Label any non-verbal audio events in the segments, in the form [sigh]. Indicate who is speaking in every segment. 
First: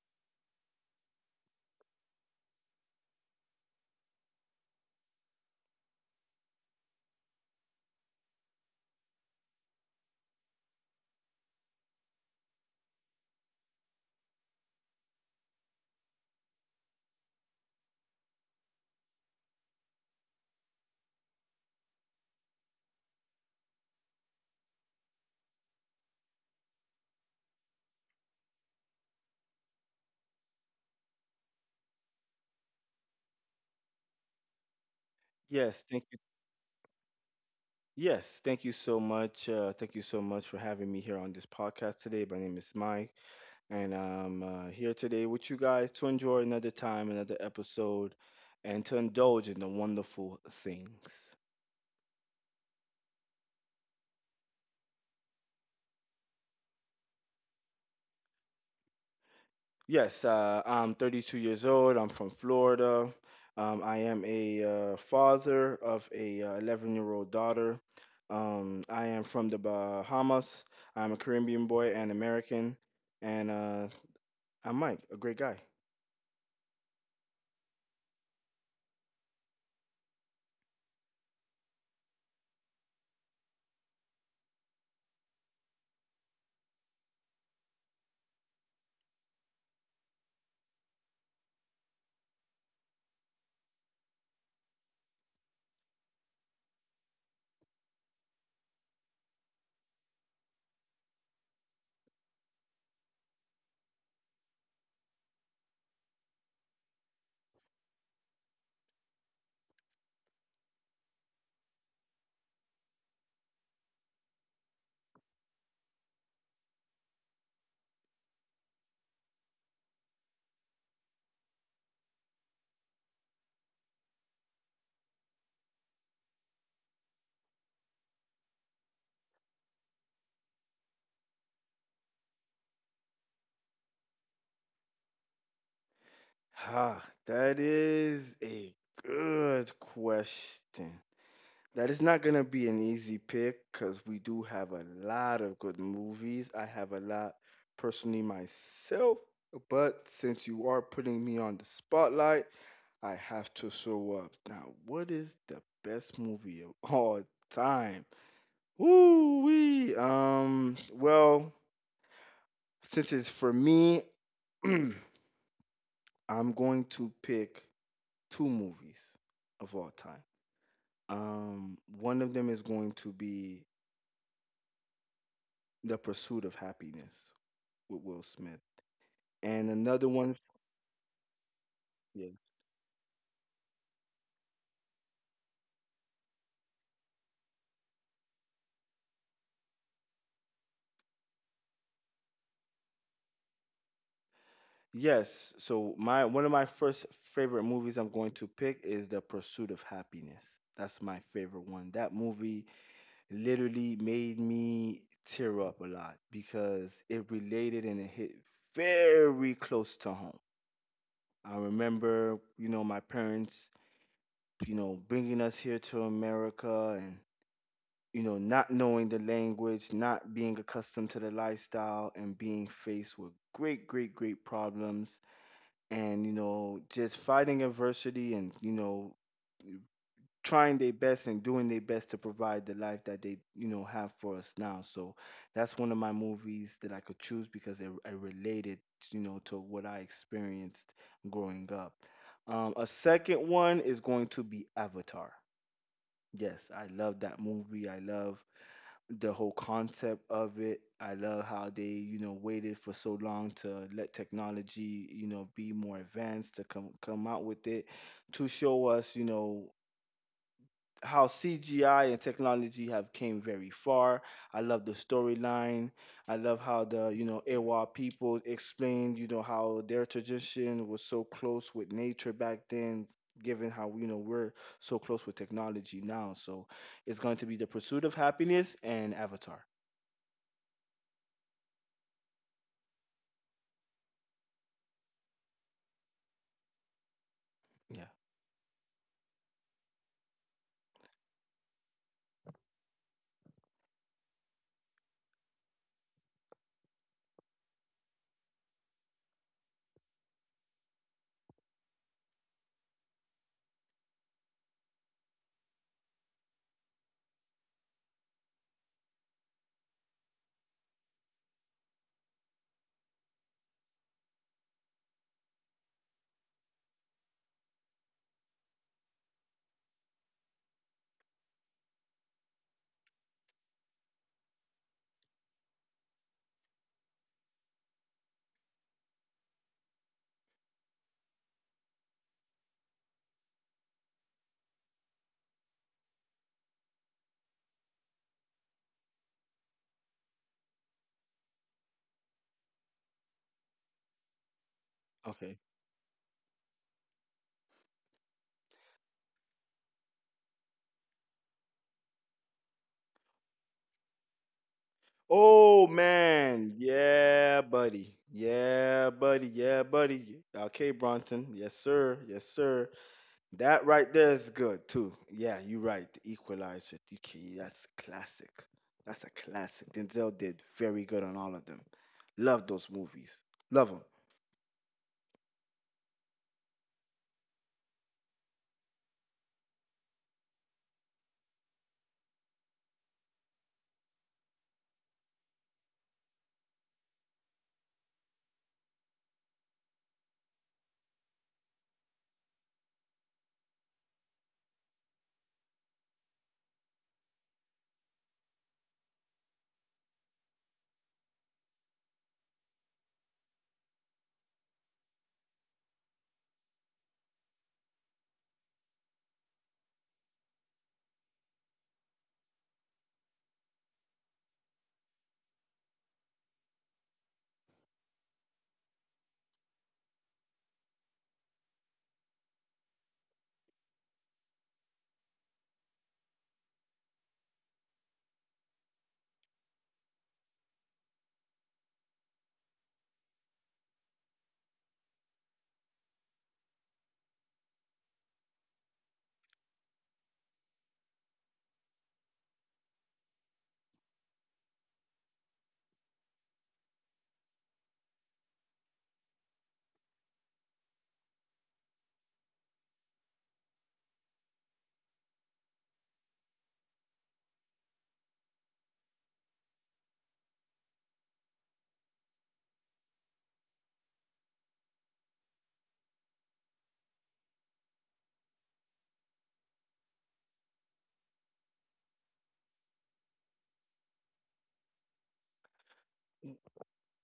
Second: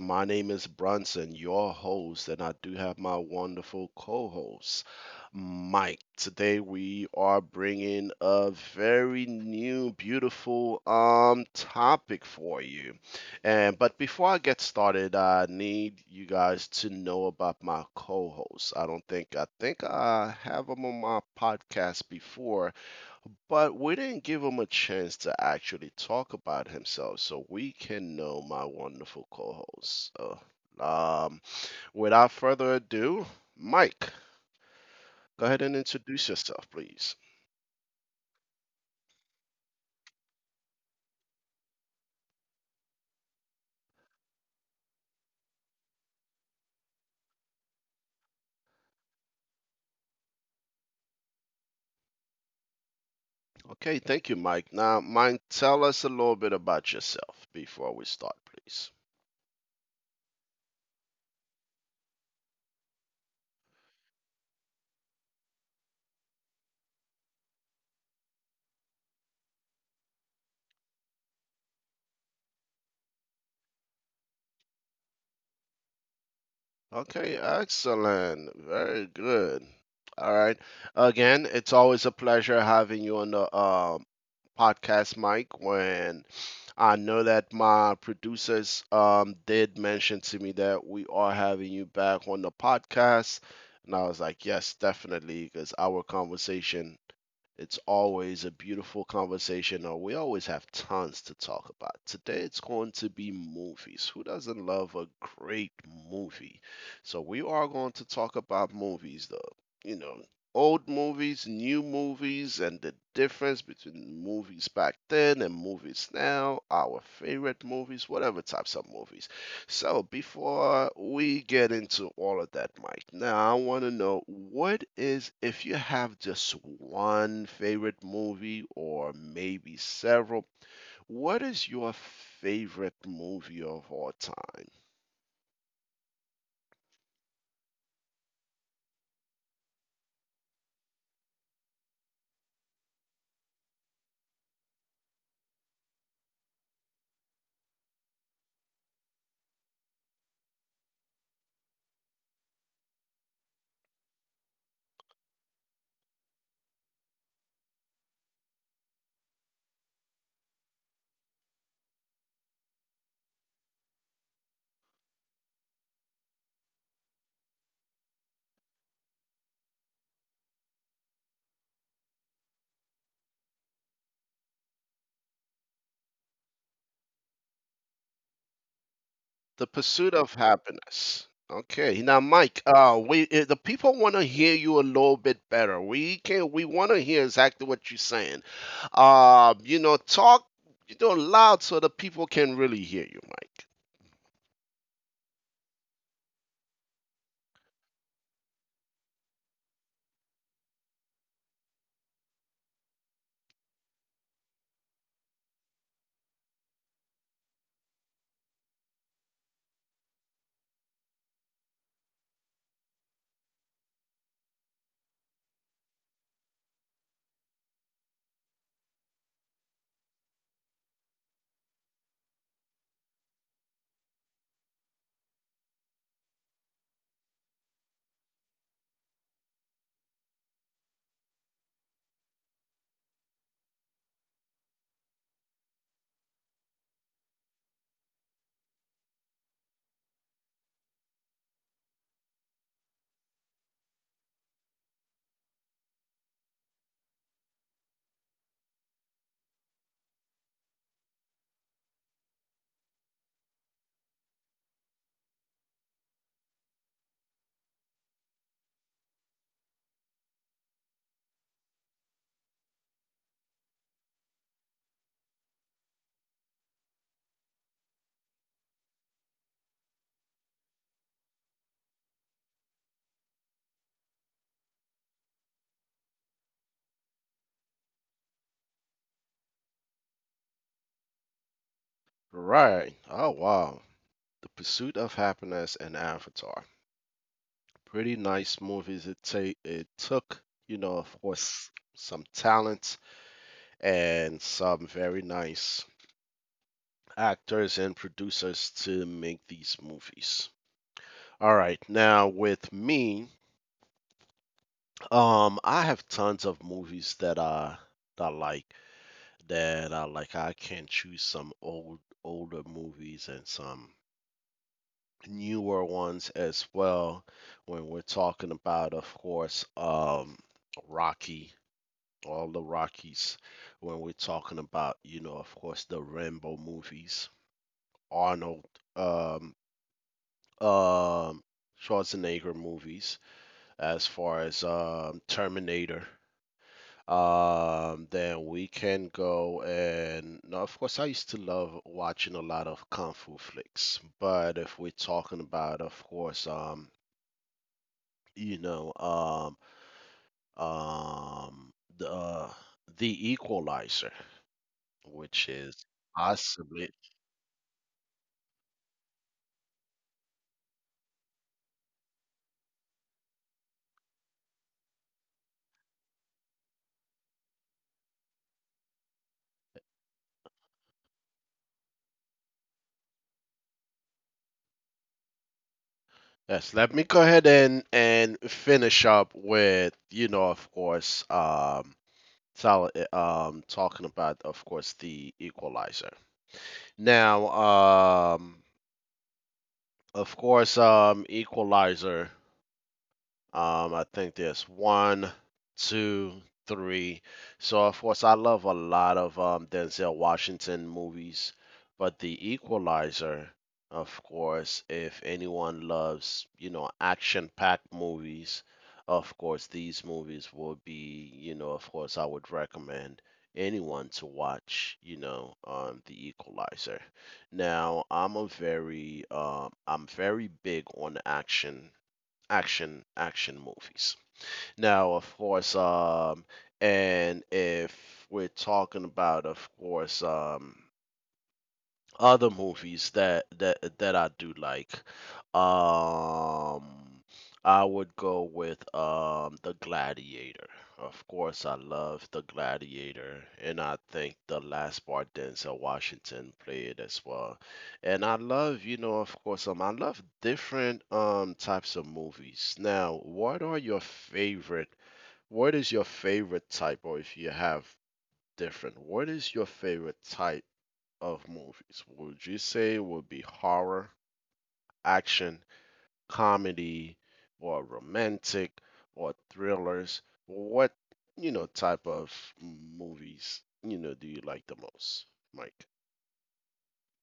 Speaker 1: My name is Brunson, your host, and I do have my wonderful co host, Mike. Today we are bringing a very new, beautiful topic for you. And but before I get started, I need you guys to know about my co host. I don't think I have him on my podcast before, but we didn't give him a chance to actually talk about himself, so we can know my wonderful co-host. Um, Without further ado, Mike, go
Speaker 2: Yes,
Speaker 1: ahead
Speaker 2: thank
Speaker 1: and
Speaker 2: you.
Speaker 1: introduce yourself, please.
Speaker 2: Yes, thank you so much. Thank you so much for having me here on this podcast today. My name is Mike, and I'm here today with you guys to enjoy another time, another episode, and to indulge in the wonderful things.
Speaker 1: Okay, thank you, Mike. Now, Mike, tell us a little bit about yourself before we start, please.
Speaker 2: Yes, I'm 32 years old. I'm from Florida. I am a father of a 11-year-old daughter. I am from the Bahamas. I'm a Caribbean boy and American, and I'm Mike, a great guy.
Speaker 1: Okay, excellent. Very good. All right. Again, it's always a pleasure having you on the podcast, Mike. When I know that my producers did mention to me that we are having you back on the podcast, and I was like, yes, definitely, because our conversation, it's always a beautiful conversation. We always have tons to talk about. Today it's going to be movies. Who doesn't love a great movie? So we are going to talk about movies, though. You know, old movies, new movies, and the difference between movies back then and movies now, our favorite movies, whatever types of movies. So, before we get into all of that, Mike, now I want to know what is, if you have just one favorite movie or maybe several, what is your favorite movie of all time?
Speaker 2: Ha, that is a good question. That is not going to be an easy pick because we do have a lot of good movies. I have a lot personally myself, but since you are putting me on the spotlight, I have to show up. Now, what is the best movie of [laughs] all time? Woo wee! Well, since it's for me, [clears throat] I'm going to pick two movies of all time. One of them is going to be The Pursuit of Happiness with Will Smith, and
Speaker 1: The
Speaker 2: another
Speaker 1: pursuit
Speaker 2: one,
Speaker 1: of happiness. Okay, now
Speaker 2: yeah,
Speaker 1: Mike, we the people want to hear you a little bit better. We want to hear exactly what you're saying. You know, talk, you know, loud so the people can really hear you, Mike.
Speaker 2: yes. So my one of my first favorite movies I'm going to pick is The Pursuit of Happiness. That's my favorite one. That movie literally made me tear up a lot because it related and it hit very close to home. I remember, you know, my parents, you know, bringing us here to America and, you know, not knowing the language, not being accustomed to the lifestyle, and being faced with great, great, great problems. And, you know, just fighting adversity and, you know, trying their best and doing their best to provide the life that they, you know, have for us now. So that's one of my movies that I could choose because it related, you know, to what I experienced growing up. A second one is going to be Avatar. Yes, I love that movie. I love the whole concept of it. I love how they, you know, waited for so long to let technology, you know, be more advanced to come out with it to show us, you know, how CGI and technology have came very far. I love the storyline. I love how the, you know, Ewa people explained, you know, how their tradition was so close with nature back then, given how, you know, we're so close with technology now. So it's going to be The Pursuit of Happiness and Avatar.
Speaker 1: Right. Oh, wow. The Pursuit of Happiness and Avatar.
Speaker 2: Yeah.
Speaker 1: Pretty nice movies. It took, you know, of course, some talent and some very nice actors and producers to make these movies. All right. Now with me, I have tons of movies that I, that I like that I like. I can choose some old, older movies and some newer ones as well when we're talking about, of course, Rocky, all the Rockies, when we're talking about, you know, of course, the Rambo movies, Arnold, um um Schwarzenegger movies, as far as Terminator. Then we can go, and now of course I used to love watching a lot of kung fu flicks. But if we're talking
Speaker 2: Okay.
Speaker 1: about, of course, you know, um, um, the uh, the Equalizer, which is
Speaker 2: Oh man,
Speaker 1: possibly,
Speaker 2: yeah, buddy. Yeah, buddy. Yeah, buddy. Okay, Bronson. Yes, sir. Yes, sir. That right there is good too. Yeah, you're right. The Equalizer. You can- That's classic. That's a classic. Denzel did very good on all of them. Love those movies. Love them.
Speaker 1: yes. Let me go ahead and finish up with, you know, of course, talking about, of course, the Equalizer. Now, of course, Equalizer. I think there's one, two, three. So of course, I love a lot of Denzel Washington movies, but The Equalizer, of course, if anyone loves, you know, action-packed movies, of course, these movies will be, you know, of course, I would recommend anyone to watch, you know, The Equalizer. Now, I'm a very, I'm very big on action, action movies. Now, of course, and if we're talking about, of course, other movies that I do like. Um, I would go with The Gladiator. Of course, I love The Gladiator, and I think the last part Denzel Washington played as well. And I love, you know, of course, I love different types of movies. Now, what are your favorite? What is your favorite type, or if you have different, what is your favorite type of movies? Would you say would be horror, action, comedy, or romantic, or thrillers? What, you know, type of movies, you know, do you like the most, Mike?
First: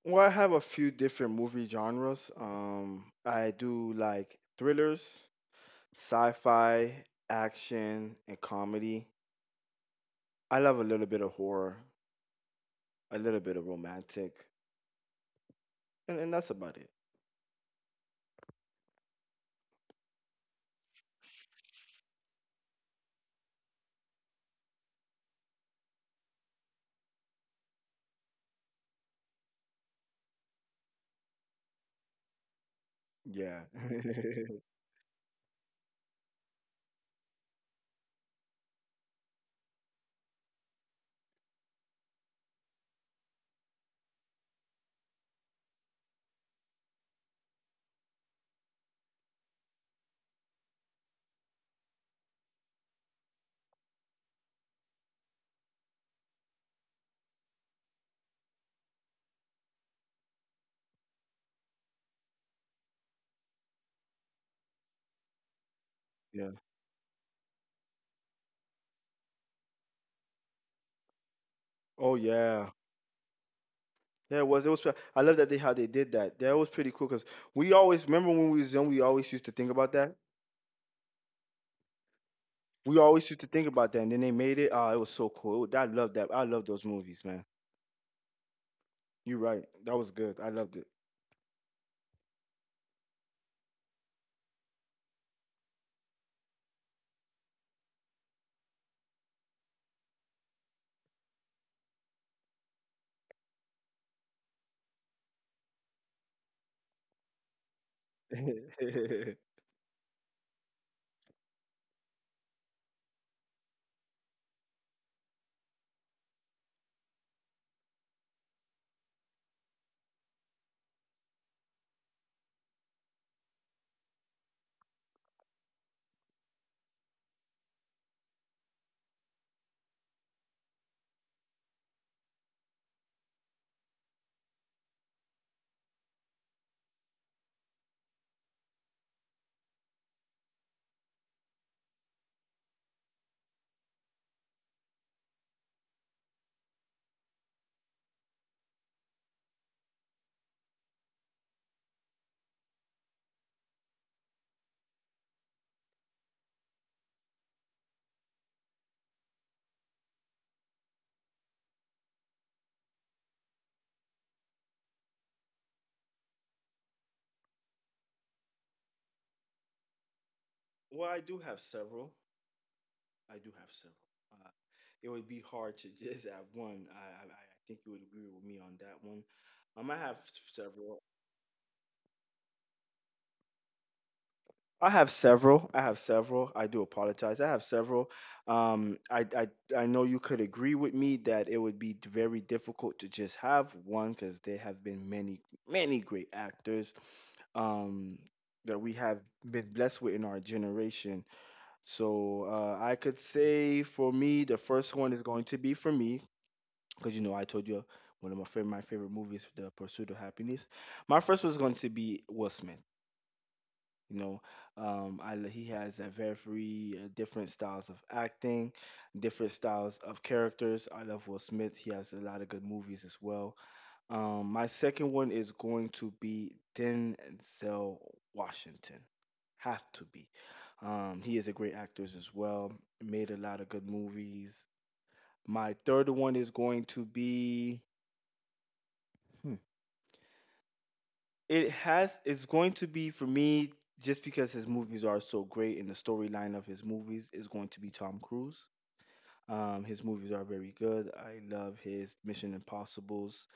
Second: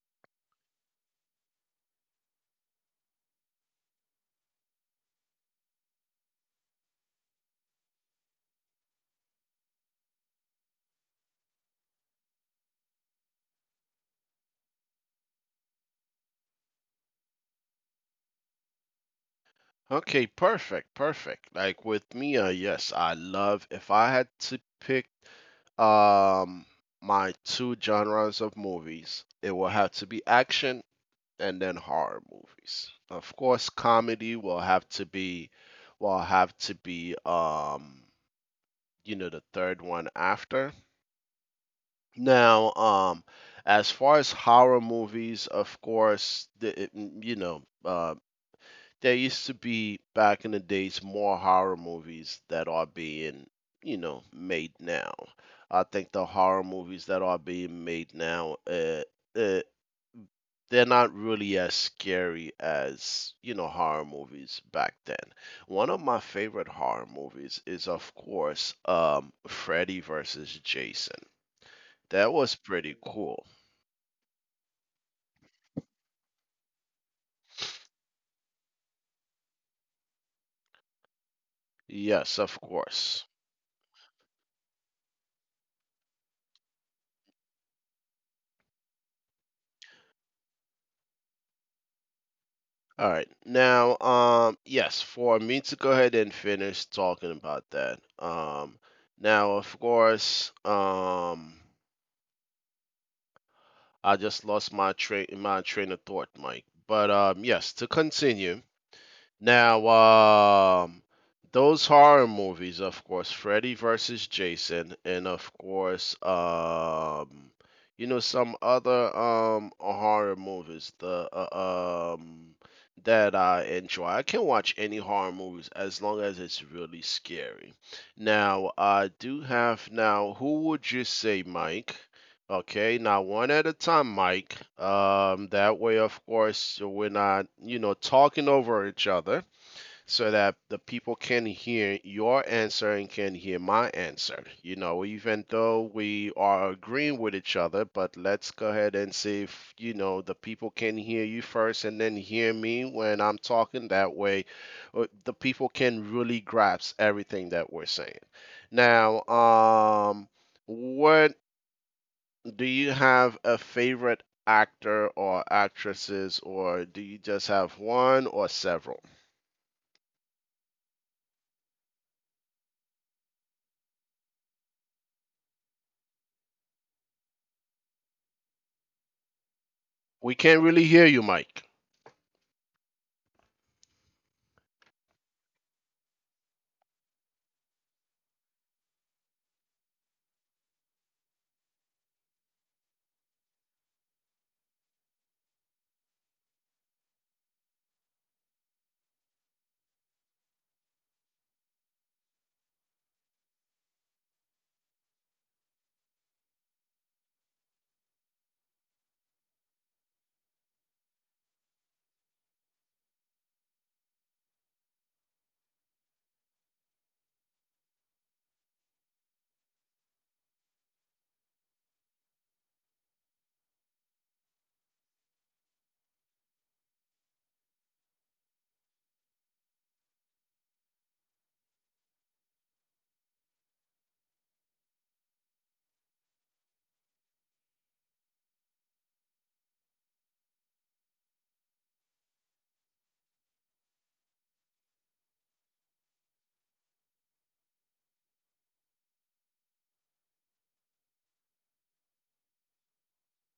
Speaker 2: Well, I have a few different movie genres. I do like thrillers, sci-fi, action, and comedy. I love a little bit of horror, a little bit of romantic, and, that's about it.
Speaker 1: Okay, perfect, perfect. Like with me, yes, I love, if I had to pick um my two genres of movies, it will have to be action and then horror movies. Of
Speaker 2: Yeah.
Speaker 1: course, comedy
Speaker 2: [laughs]
Speaker 1: will have to be, will have to be um you know, the third one after. Now, as far as horror movies, of course, there used to be back in the days more horror movies that are being, you know, made now. I think the horror movies that are being made now, uh, they're not really as scary as, you know, horror movies back then. One of my
Speaker 2: Yeah.
Speaker 1: favorite horror movies is, of course, Freddy versus Jason.
Speaker 2: Oh
Speaker 1: That was
Speaker 2: yeah.
Speaker 1: pretty cool.
Speaker 2: Yeah, it was. It was. I love that they how they did that. That was pretty cool because we always remember when we was young. We always used to think about that.
Speaker 1: Yes, of
Speaker 2: We
Speaker 1: course.
Speaker 2: always used to think about that, and then they made it. Oh, it was so cool. I love that. I love those movies, man. You're right. That was good. I loved it.
Speaker 1: All right. Now, yes, for me to go ahead and finish talking about that. Now, of course, I just lost my train of thought, Mike. But yes, to continue.
Speaker 2: [laughs]
Speaker 1: Now, um, those horror movies, of course, Freddy versus Jason, and of course, you know, some other horror movies. The That I enjoy. I can watch any horror movies as long as it's really scary. Now, I do have now. Who would you say, Mike? Okay, now one at a time, Mike. That way, of course, we're not, you know, talking over each other, so that the people can hear your answer and can hear my answer. You know, even though we are agreeing with each other, but let's go ahead and see if, you know, the people can hear you first and then hear me when I'm talking that way. The people can really grasp everything that we're saying. Now, what, do you have a favorite actor or actresses, or do you just have one or several?
Speaker 2: Well, I do have several. I do have several. Uh, it would be hard to [laughs] just have one. I think you would agree with me on that one. I have
Speaker 1: We can't really
Speaker 2: several.
Speaker 1: hear you, Mike.
Speaker 2: I have several. I have several. I do apologize. I have several. Um, I, I I know you could agree with me that it would be very difficult to just have one because there have been many great actors um, that we have been blessed with in our generation. So I could say for me, the first one is going to be for me because, you know, I told you one of my favorite movies, The Pursuit of Happiness. My first was going to be Will Smith. You know, he has a very different styles of acting, different styles of characters. I love Will Smith. He has a lot of good movies as well. My second one is going to be Denzel Washington. Have to be. He is a great actor as well. Made a lot of good movies. My third one is going to be. It's going to be for me just because his movies are so great and the storyline of his movies is going to be Tom Cruise. His movies are very good. I love his Mission Impossibles.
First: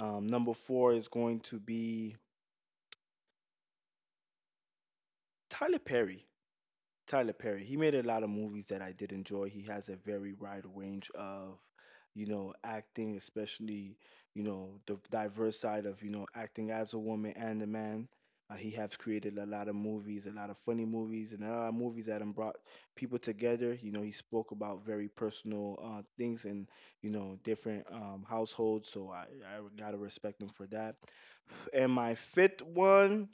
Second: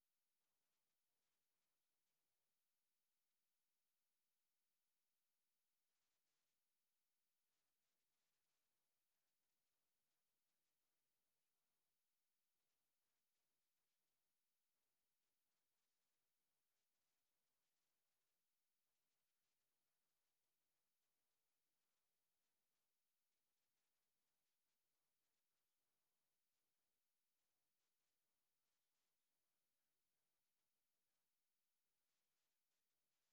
Speaker 2: Number four is going to be Tyler Perry. Tyler Perry. He made a lot of movies that I did enjoy. He has a very wide range of, you know, acting, especially, you know, the diverse side of, you know, acting as a woman and a man. He has created a lot of movies, a lot of funny movies, and a lot of movies that have brought people together. You know, he spoke about very personal things and, you know, different households. So I got to respect him for that. And my fifth one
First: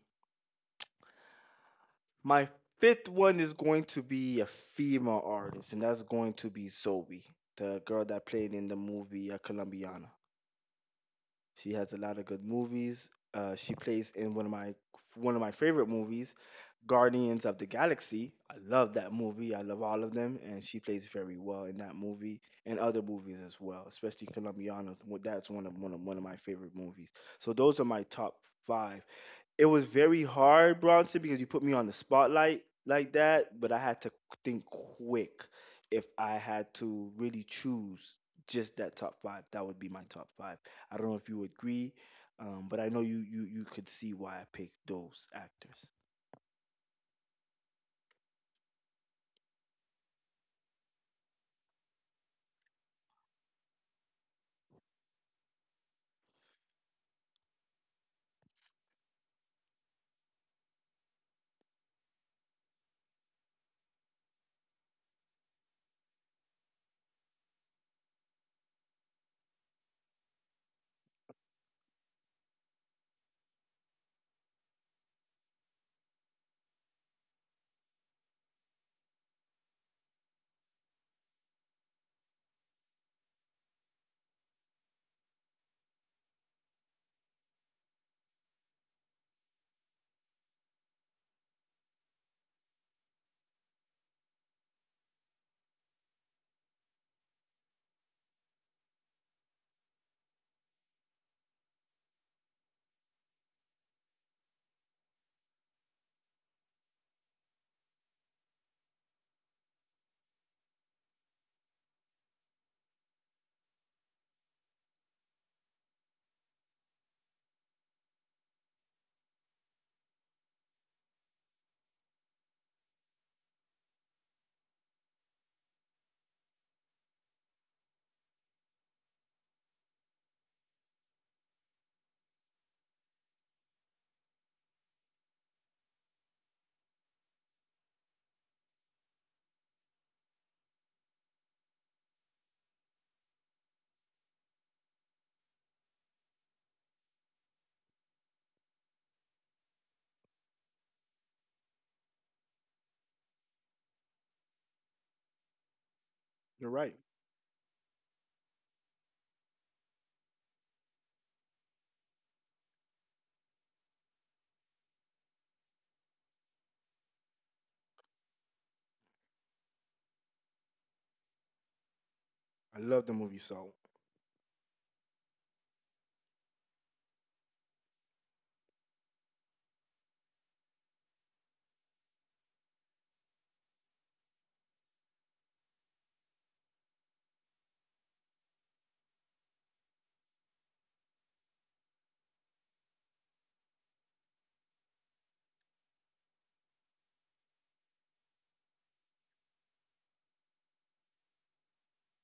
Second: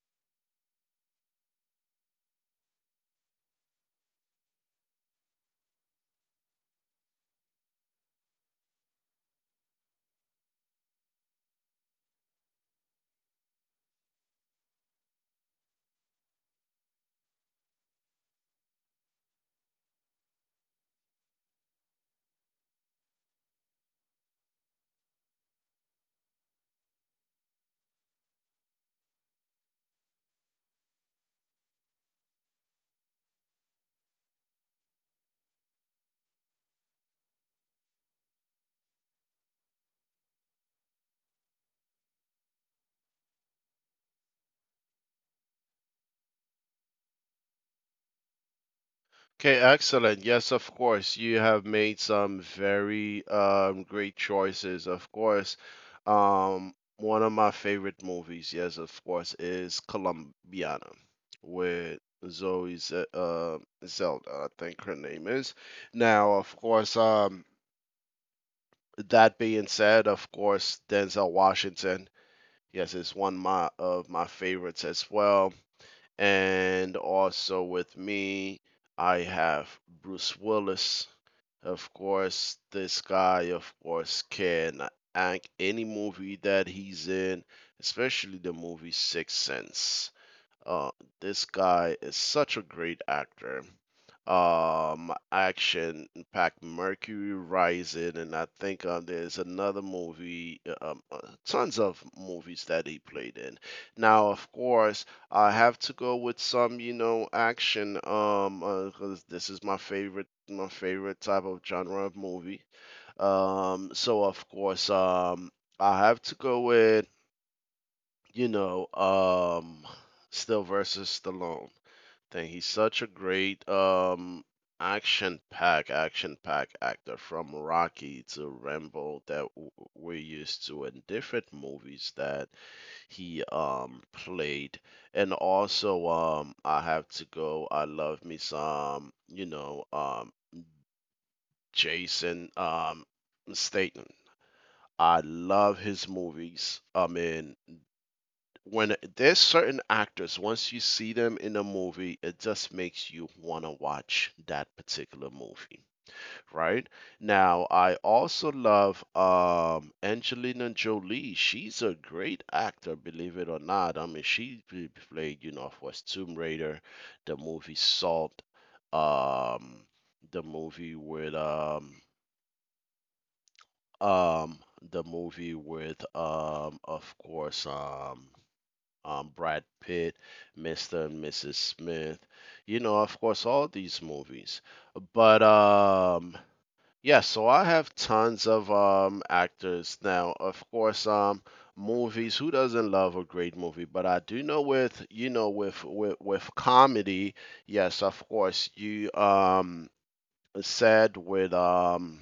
Speaker 2: my fifth one is going to be a female artist, and that's going to be Zoe, the girl that played in the movie Colombiana. She has a lot of good movies. She plays in one of my favorite movies, Guardians of the Galaxy. I love that movie. I love all of them, and she plays very well in that movie and other movies as well, especially Colombiana. That's one of my favorite movies. So those are my top five. It was very hard, Bronson, because you put me on the spotlight like that, but I had to think quick. If I had to really choose just that top five, that would be my top five. I don't know if you agree, but I know you could see why I picked those actors.
Speaker 1: Okay, excellent. Yes, of course. You have made some very great choices. Of course, one of my favorite movies, yes, of course, is Columbiana with Zoe Zelda, I think her name is. Now, of course, that being said, of course, Denzel Washington, yes, is of my favorites as well. And also with me, I have Bruce Willis. Of course, this guy, of course, can act any movie that he's in, especially the movie Sixth Sense. Uh, this guy is such a great actor. Action packed Mercury Rising, and I think there's another movie, tons of movies that he played in. Now, of course, I have to go with some, you know, action. 'Cause this is my favorite type of genre of movie. So of course, I have to go with, you know, still versus Stallone thing. He's such a great action pack actor from Rocky to Rambo that we're used to in different movies that he played. And also I have to go, I love me some, you know, Jason Statham. I love his movies. I mean, when there's certain actors, once you see them in a movie, it just makes you want to watch that particular movie,
Speaker 2: You're
Speaker 1: right?
Speaker 2: right.
Speaker 1: Now, I also love Angelina Jolie. She's a great actor, believe it or not. I mean, played, you know, of course, Tomb Raider, the movie Salt, um, the movie with um,
Speaker 2: I love the movie Soul.
Speaker 1: um, the movie with, Brad Pitt, Mr. and Mrs. Smith, you know, of course, all these movies. But yeah, so I have tons of actors now. Of course, movies. Who doesn't love a great movie? But I do know with, you know, with comedy. Yes, of course, you said with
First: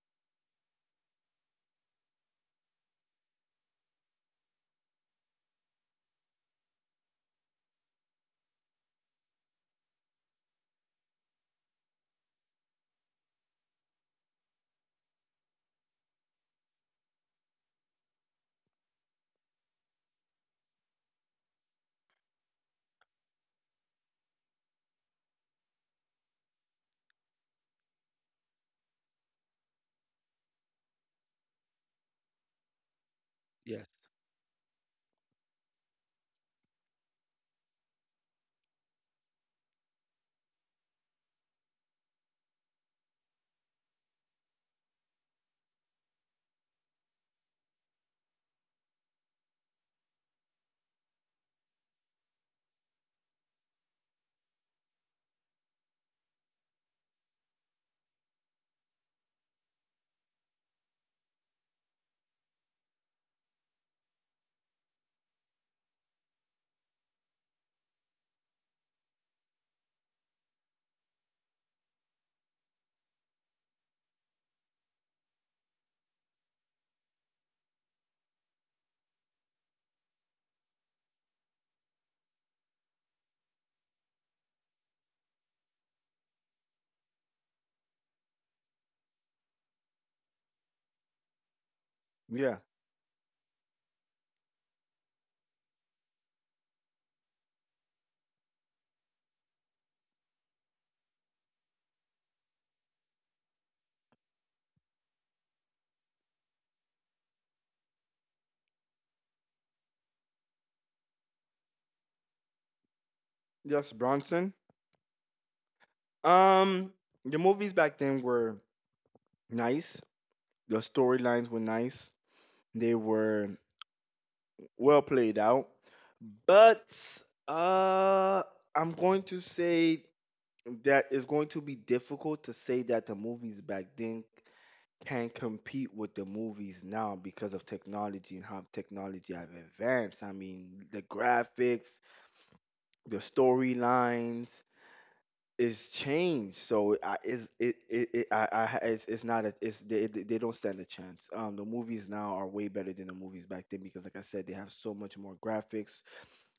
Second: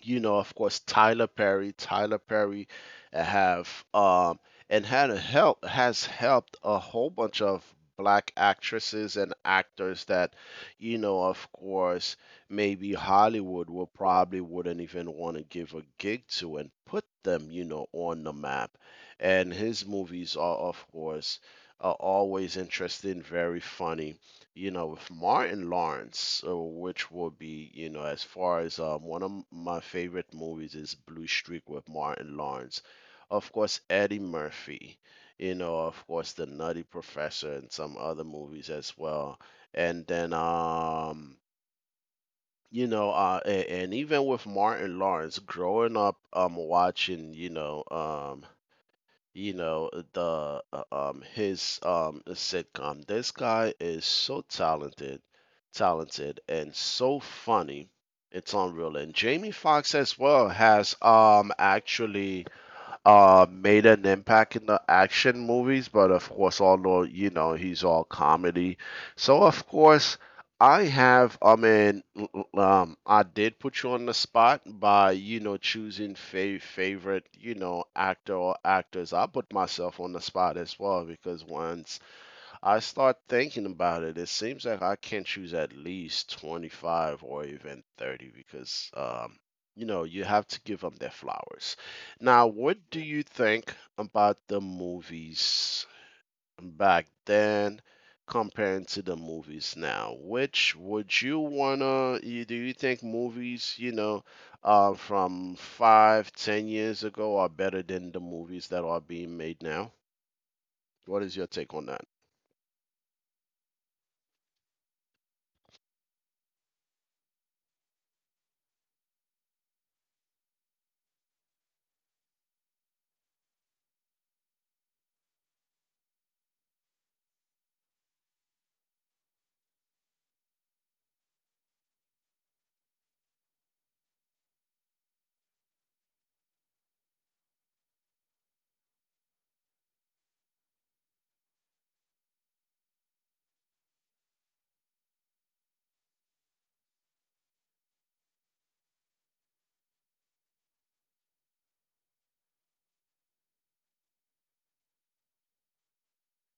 Speaker 1: you know, of course, Tyler Perry. Tyler Perry have um, and had a help has helped a whole bunch of black actresses and actors that, you know, of course, maybe Hollywood will probably wouldn't even want to give a gig to and put them, you know, on the map. And his movies are, of course, are always interesting, very funny, you know, with Martin Lawrence, which will be, you know, as far as one of my favorite movies is Blue Streak with Martin Lawrence. Of course,
Speaker 2: Yes.
Speaker 1: Eddie Murphy, you know, of course, The Nutty Professor and some other movies as well. And then, you know, and even with Martin Lawrence, growing up, watching, you know the his sitcom. This guy is so talented and so funny, it's unreal. And Jamie Foxx as well has actually, made an impact in the action movies, but of course, although, you know, he's all comedy. So of course I have. I mean, I did put you on the spot by, you know, choosing favorite, you know, actor or actors. I put myself on the spot as well because once I start thinking about it, it seems like I can choose at least 25 or even 30 because, you know, you have to give them their flowers. Now,
Speaker 2: Yeah.
Speaker 1: what do you think about the movies back then comparing to the movies now? Which would you wanna, you, Do you think movies, from 5, 10 years ago are better than the movies that are being made now? What is your take on that?
Speaker 2: Yes, Bronson. Um, the movies back then were nice. The storylines were nice. They were well played out. But uh, I'm going to say that it's going to be difficult to say that the movies back then can compete with the movies now because of technology and how technology have advanced. I mean, the graphics, the storylines is changed. So I is it it, it I it's not a, it's they don't stand a chance. The movies now are way better than the movies back then because, like I said, they have so much more graphics,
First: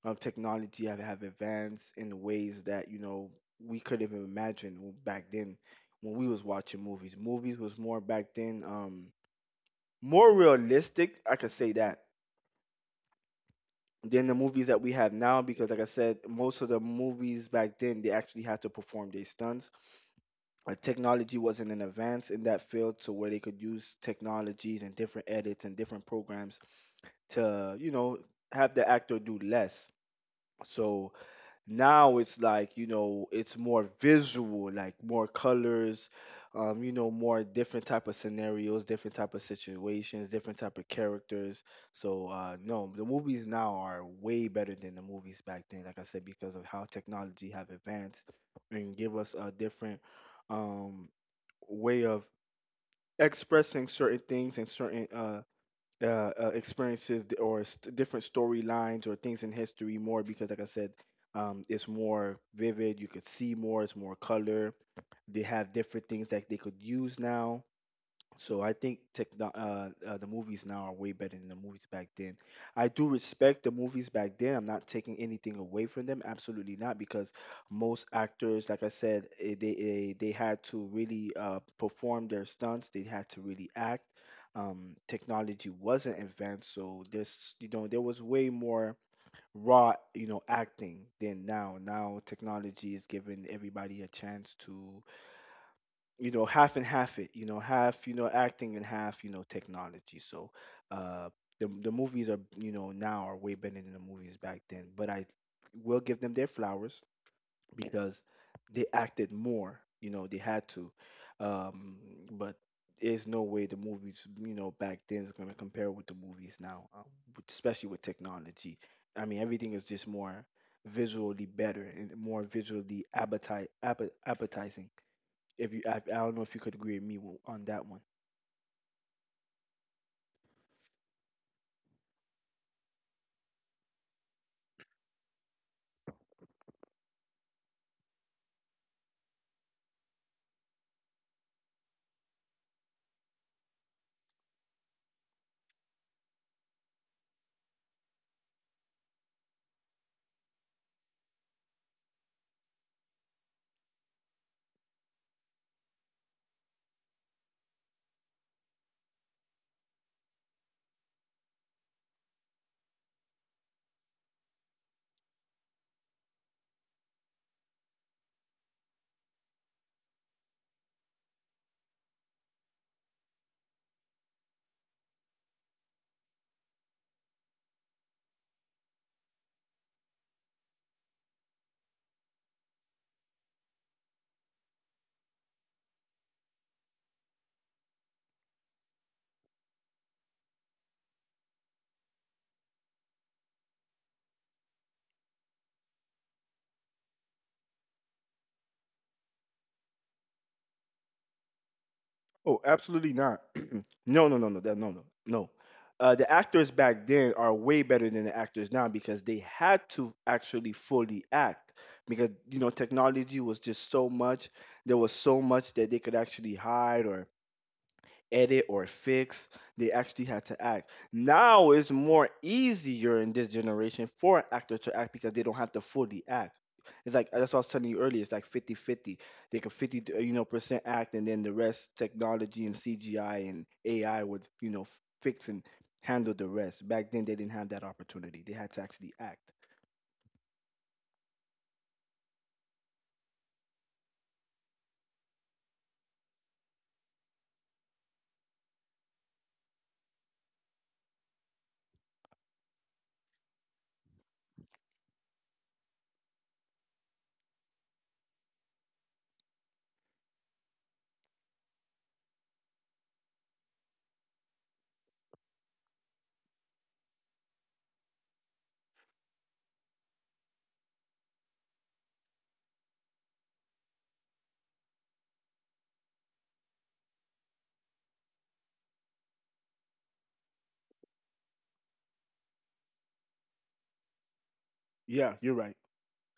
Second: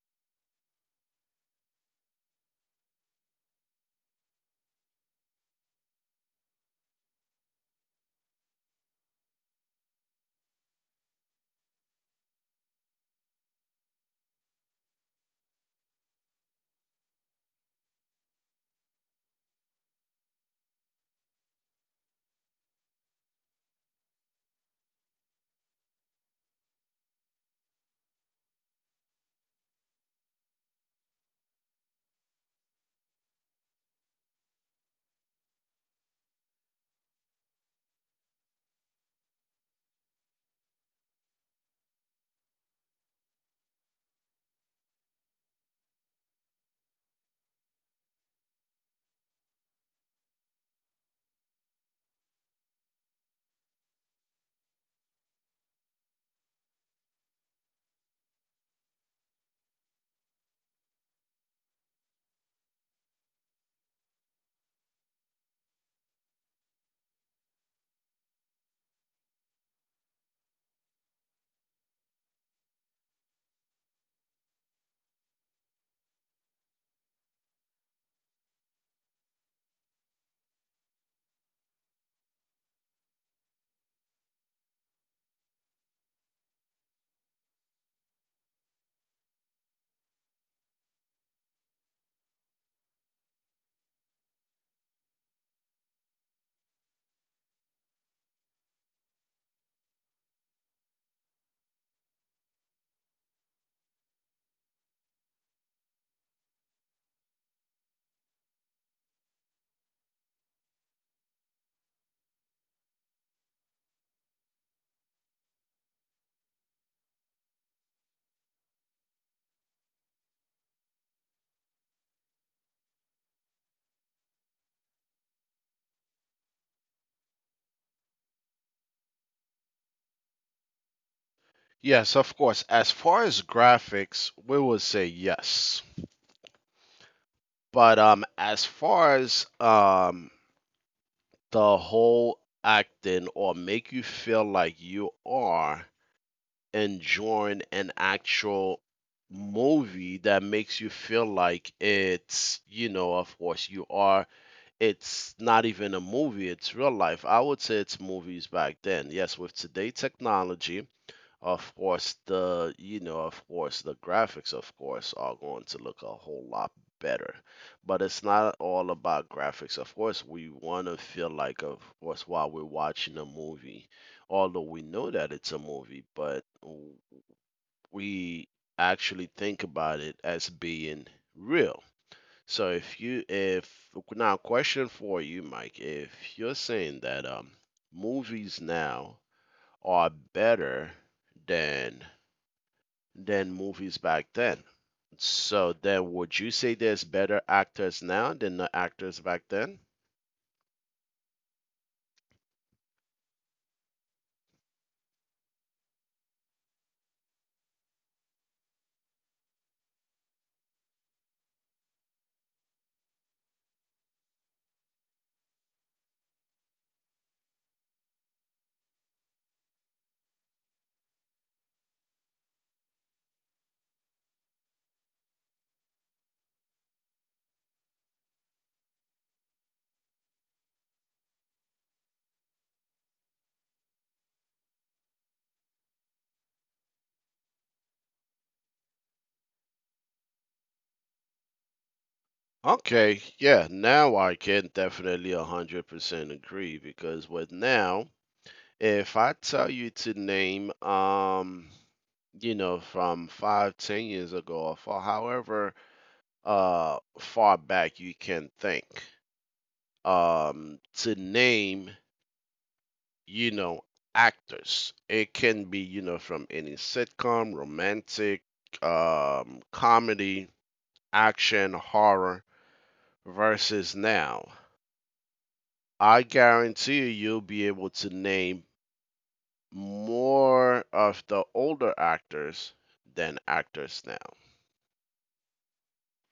Speaker 2: of technology have advanced in ways that, you know, we could even imagine back then. When we was watching movies, movies was more back then, more realistic, I could say that, than the movies that we have now because, like I said, most of the movies back then, they actually had to perform their stunts. Technology wasn't an advance in that field to where they could use technologies and different edits and different programs to, you know, have the actor do less. So now it's like, you know, it's more visual, like more colors, you know, more different type of scenarios, different type of situations, different type of characters. So no, the movies now are way better than the movies back then, like I said, because of how technology have advanced and give us a different um way of expressing certain things and certain experiences different storylines or things in history more because, like I said, it's more vivid. You could see more. It's more color. They have different things that they could use now. So I think the movies now are way better than the movies back then. I do respect the movies back then. I'm not taking anything away from them, absolutely not, because most actors, like I said, they had to really perform their stunts. They had to really act. Technology wasn't advanced, so there's, you know, there was way more raw, you know, acting than now. Now technology is giving everybody a chance to half and half it, half, acting, and half, technology. So uh the movies are, now are way better than the movies back then, but I will give them their flowers because they acted more, they had to. um but there's no way the movies, back then is going to compare with the movies now, especially with technology. I mean, everything is just more visually better and more visually appetizing. If you, I, I don't know if you could agree with me on that one.
Speaker 1: Yes, of course. As far as graphics, we would say yes. But as far as the whole acting or make you feel like you are enjoying an actual movie that makes you feel like it's, you know, of course you are, it's not even a movie, it's real life. I would say it's movies back then. Yes, with today technology, of course, the you know, of course, the graphics, of course, are going to look a whole lot better. But it's not all about graphics. Of course, we want to feel like, of course, while we're watching a movie, although we know that it's a movie, but we actually think about it as being real. So if you, if Now, question for you, Mike, if you're saying that movies now are better than movies back then. So then, would you say there's better actors now than the actors back then?
Speaker 2: Oh, absolutely not. [clears throat] No, no, no, no, no, no, no. The actors back then are way better than the actors now because they had to actually fully act because, technology was just so much. There was so much that they could actually hide or edit or fix. They actually had to act. Now it's more easier in this generation for an actor to act because they don't have to fully act. It's like that's what I was telling you earlier. It's like 50-50. They could 50, percent act, and then the rest technology and CGI and AI would, fix and handle the rest. Back then, they didn't have that opportunity. They had to actually act.
Speaker 1: Okay, yeah, now I can definitely 100% agree because with now, if I tell you to name, you know, from 5, 10 years ago, or for however far back you can think, to name you know, actors. It can be, you know, from any sitcom, romantic, comedy, action, horror, versus now. I guarantee you, you'll be able to name more of the older actors than actors now.
Speaker 2: Yeah, you're right.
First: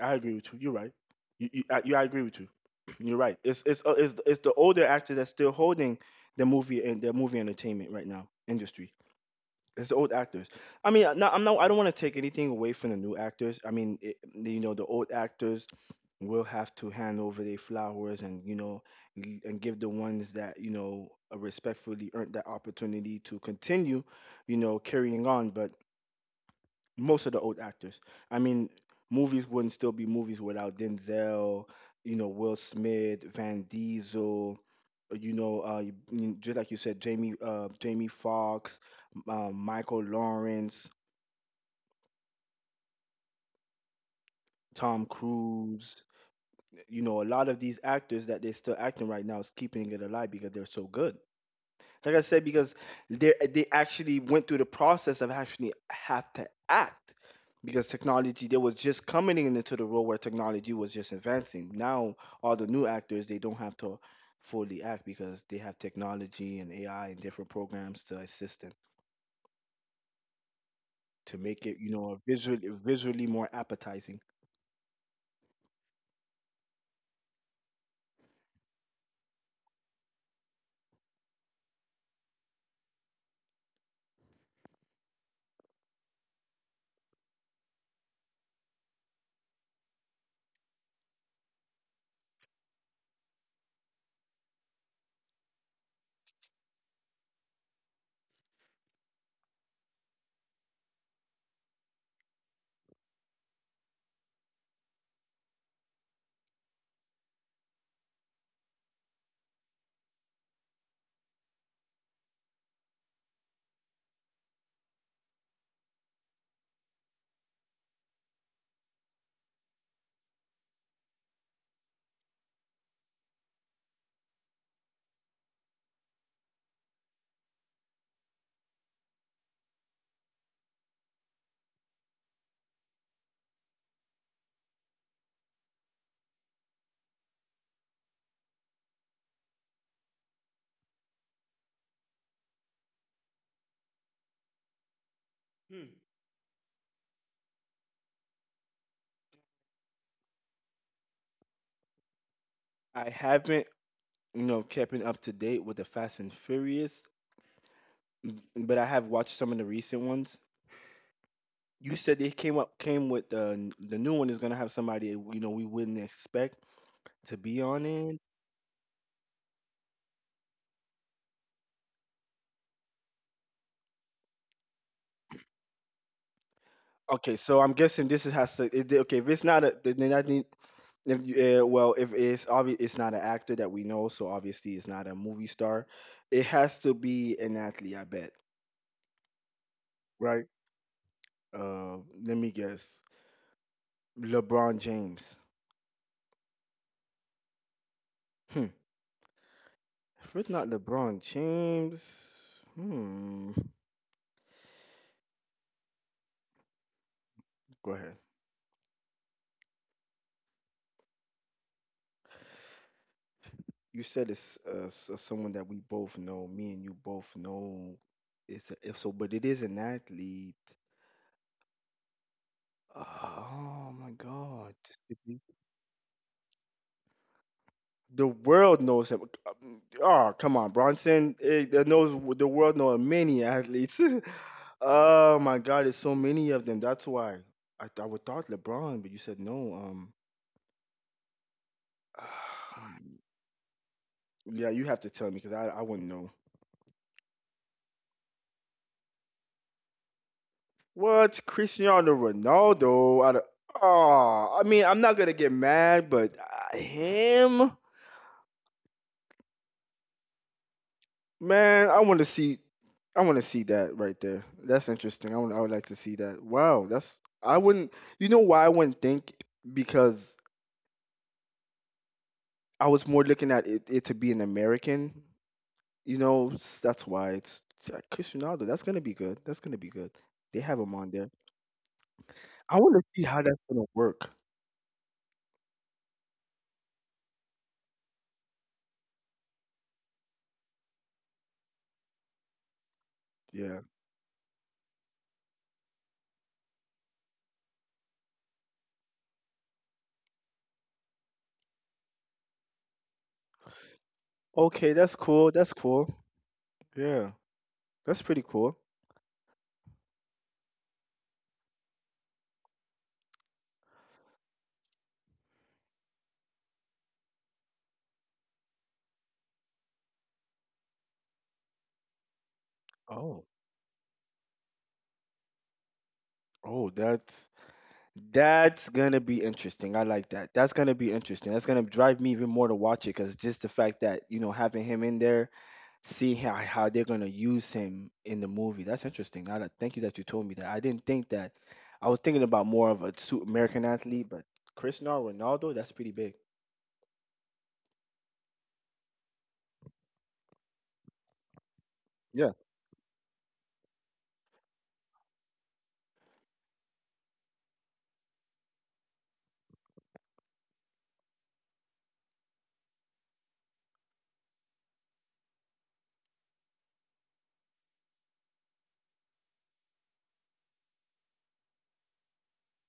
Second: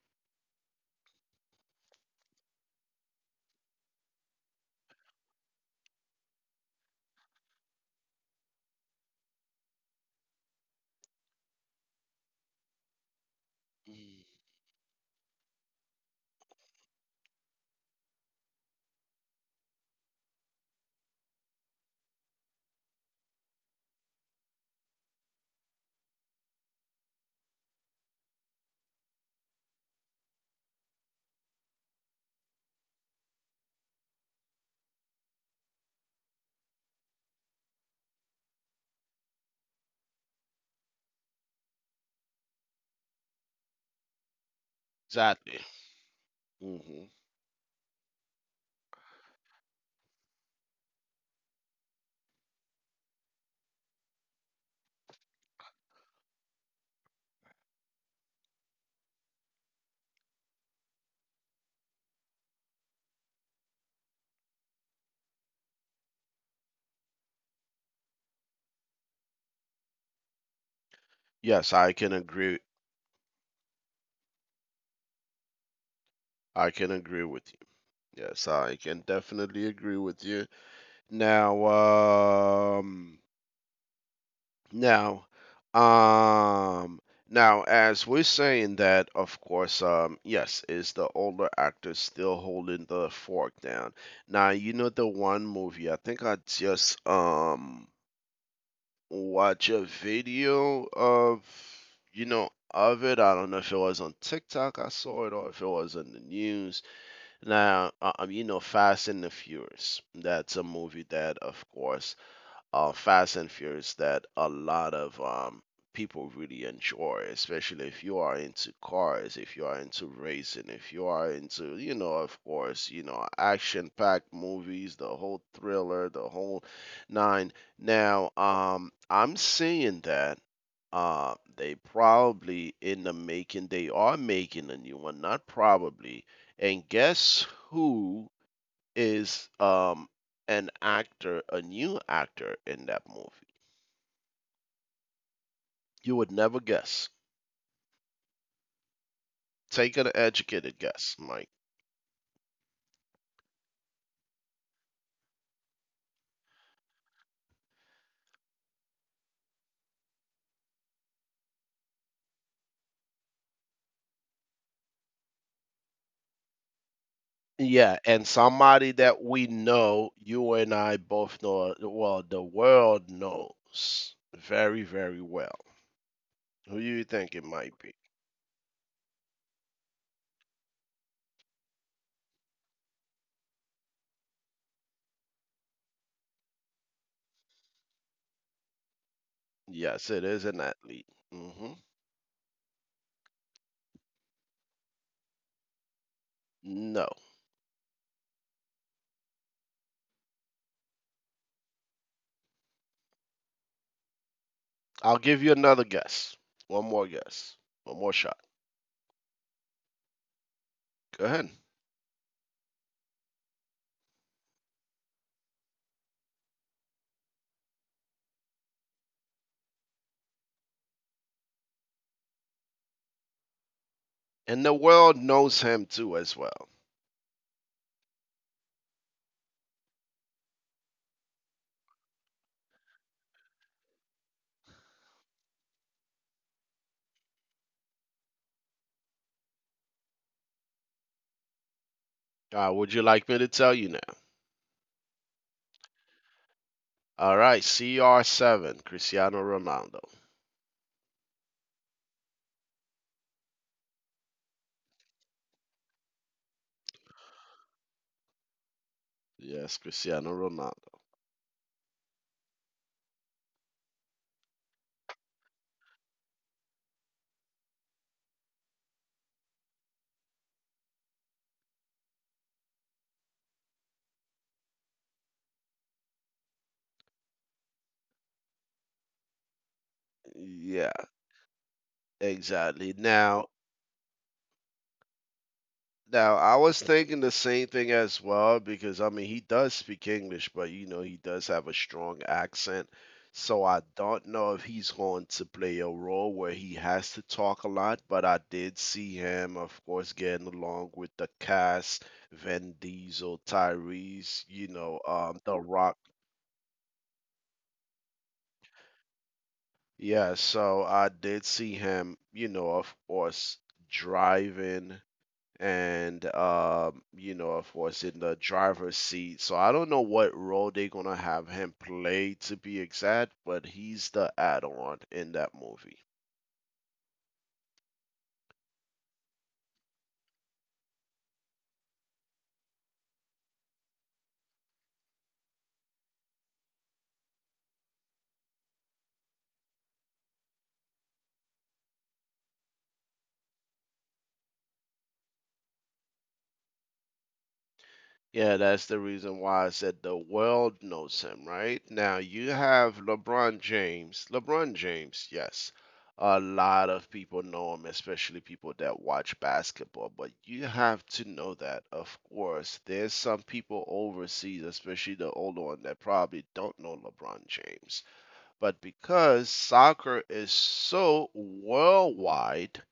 Speaker 2: I agree with you. You're right. I agree with you. [clears throat] You're right. It's the older actors that's still holding the movie and the movie entertainment right now industry. It's the old actors. I mean, no, I'm not. I don't want to take anything away from the new actors. I mean, it,
Speaker 1: Mm.
Speaker 2: the old actors will have to hand over their flowers, and and give the ones that, respectfully earned that opportunity to continue, carrying on. But most of the old actors. I mean, movies wouldn't still be movies without Denzel, Will Smith, Van Diesel, just like you said, Jamie, Jamie Foxx, Michael Lawrence, Tom
Speaker 1: Exactly.
Speaker 2: Cruise.
Speaker 1: Hmm.
Speaker 2: You know, a lot of these actors that they're still acting right now is keeping it alive because they're so good. Like I said, because they actually went through the process of actually have to act because technology they was just coming in into the role where technology was just advancing. Now all the new actors they don't have to fully act because they have technology and AI and different programs to assist them to make
Speaker 1: Yes,
Speaker 2: it,
Speaker 1: I can agree.
Speaker 2: visually more appetizing.
Speaker 1: I can agree with you. Yes, I can definitely agree with you. Now, um, Now, um, now, as we're saying that, of course, yes, is the older actor still holding the fork down? Now, you know the one movie, I think I just watch a video of, you know, of it. I don't know if it was on TikTok I saw it or if it was on the news. Now, you know, Fast and the Furious. That's a movie that, of course, Fast and Furious that a lot of people really enjoy, especially if you are into cars, if you are into racing, if you are into, you know, of course, you know, action packed movies, the whole thriller, the whole nine. Now, I'm seeing that. They probably in the making, they are making a new one, not probably. And guess who is an actor, a new actor in that movie.
Speaker 2: Hmm.
Speaker 1: You would never guess. Take an educated guess, Mike.
Speaker 2: I haven't, kept it up to date with the Fast and Furious, but I have watched some of the recent ones. You said they came with the new one is gonna have somebody, we wouldn't expect to be on
Speaker 1: Yeah,
Speaker 2: it.
Speaker 1: and somebody that we know, you and I both know, well, the world knows very, very well. Who do you think it
Speaker 2: Okay, so
Speaker 1: might
Speaker 2: I'm
Speaker 1: be?
Speaker 2: guessing this is has to. It, okay, if it's not a, then I need. If you, well, if it's obvious, it's not an actor that we know, so obviously it's not a movie star. It has to be an athlete, I bet,
Speaker 1: Yes, it is
Speaker 2: right?
Speaker 1: an athlete. Hmm.
Speaker 2: Uh, Let me guess, LeBron James.
Speaker 1: No.
Speaker 2: Hmm. If it's not LeBron James, hmm.
Speaker 1: I'll give you another guess. One more guess. One
Speaker 2: Go
Speaker 1: more
Speaker 2: ahead.
Speaker 1: shot. Go ahead.
Speaker 2: You said it's, someone that we both know. Me and you both know. If so, but it is an athlete. Oh my
Speaker 1: And the
Speaker 2: God! This
Speaker 1: world
Speaker 2: could be-
Speaker 1: knows him too, as well.
Speaker 2: The world knows him. Oh, come on, Bronson. It knows the world knows many athletes. [laughs] Oh my God, it's so many of them. That's why I would thought LeBron, but you said no.
Speaker 1: Would you
Speaker 2: [sighs]
Speaker 1: like me to tell you now?
Speaker 2: Yeah, you have to tell me because I wouldn't know.
Speaker 1: All right, CR7, Cristiano Ronaldo.
Speaker 2: What? Cristiano Ronaldo? Out of, oh, I mean, I'm not gonna get mad, but him,
Speaker 1: Yes, Cristiano Ronaldo.
Speaker 2: man, I want to see. I want to see that right there. That's interesting. I would. I would like to see that. Wow, that's. I wouldn't. You know why I wouldn't think? Because I was more looking at it, to be an American. You know, that's why it's like Cristiano Ronaldo. That's gonna be good. That's gonna be good. They have
Speaker 1: Yeah,
Speaker 2: him on there. I
Speaker 1: exactly.
Speaker 2: want to see
Speaker 1: Now,
Speaker 2: how that's gonna work.
Speaker 1: now I was thinking the same thing as well because I mean he does speak English, but you know he does have a strong accent. So I
Speaker 2: Yeah.
Speaker 1: don't know if he's going to play a role where he has to talk a lot, but I did see him, of course, getting along with the cast, Vin Diesel, Tyrese, you
Speaker 2: Okay,
Speaker 1: know,
Speaker 2: that's cool.
Speaker 1: The
Speaker 2: That's
Speaker 1: Rock.
Speaker 2: cool. Yeah. That's pretty cool.
Speaker 1: Yeah, so I did see him, you know, of course, driving and you know, of course, in the driver's seat. So I don't know what role they're gonna have him play to be exact,
Speaker 2: Oh,
Speaker 1: but he's the add-on in that movie.
Speaker 2: Oh, that's gonna be interesting. I like that. That's gonna be interesting. That's gonna drive me even more to watch it because just the fact that, having him in there, see how they're gonna use him in the movie. That's interesting. Thank you that you told me that. I didn't think that. I was thinking about more of a American athlete, but Cristiano Ronaldo, that's pretty big.
Speaker 1: Yeah, that's the reason why I said the world knows him, right? Now you
Speaker 2: Yeah.
Speaker 1: have LeBron James. LeBron James, yes. A lot of people know him, especially people that watch basketball. But you have to know that, of course, there's some people overseas, especially the older one, that probably don't know LeBron James. But because soccer is so worldwide,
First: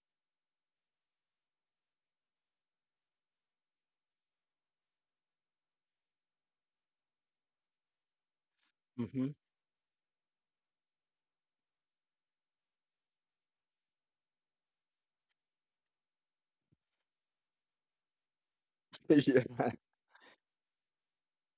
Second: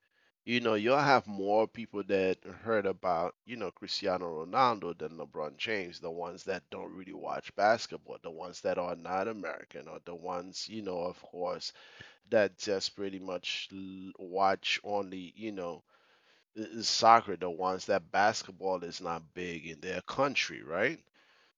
Speaker 1: you know, you'll have more people that heard about, you know, Cristiano Ronaldo than LeBron James, the ones that don't really watch basketball, the ones that are
Speaker 2: Hmm.
Speaker 1: not American, or the ones, you know, of course, that just pretty much watch only, you know, soccer, the ones that basketball is
Speaker 2: [laughs]
Speaker 1: not big
Speaker 2: Yeah.
Speaker 1: in their country, right?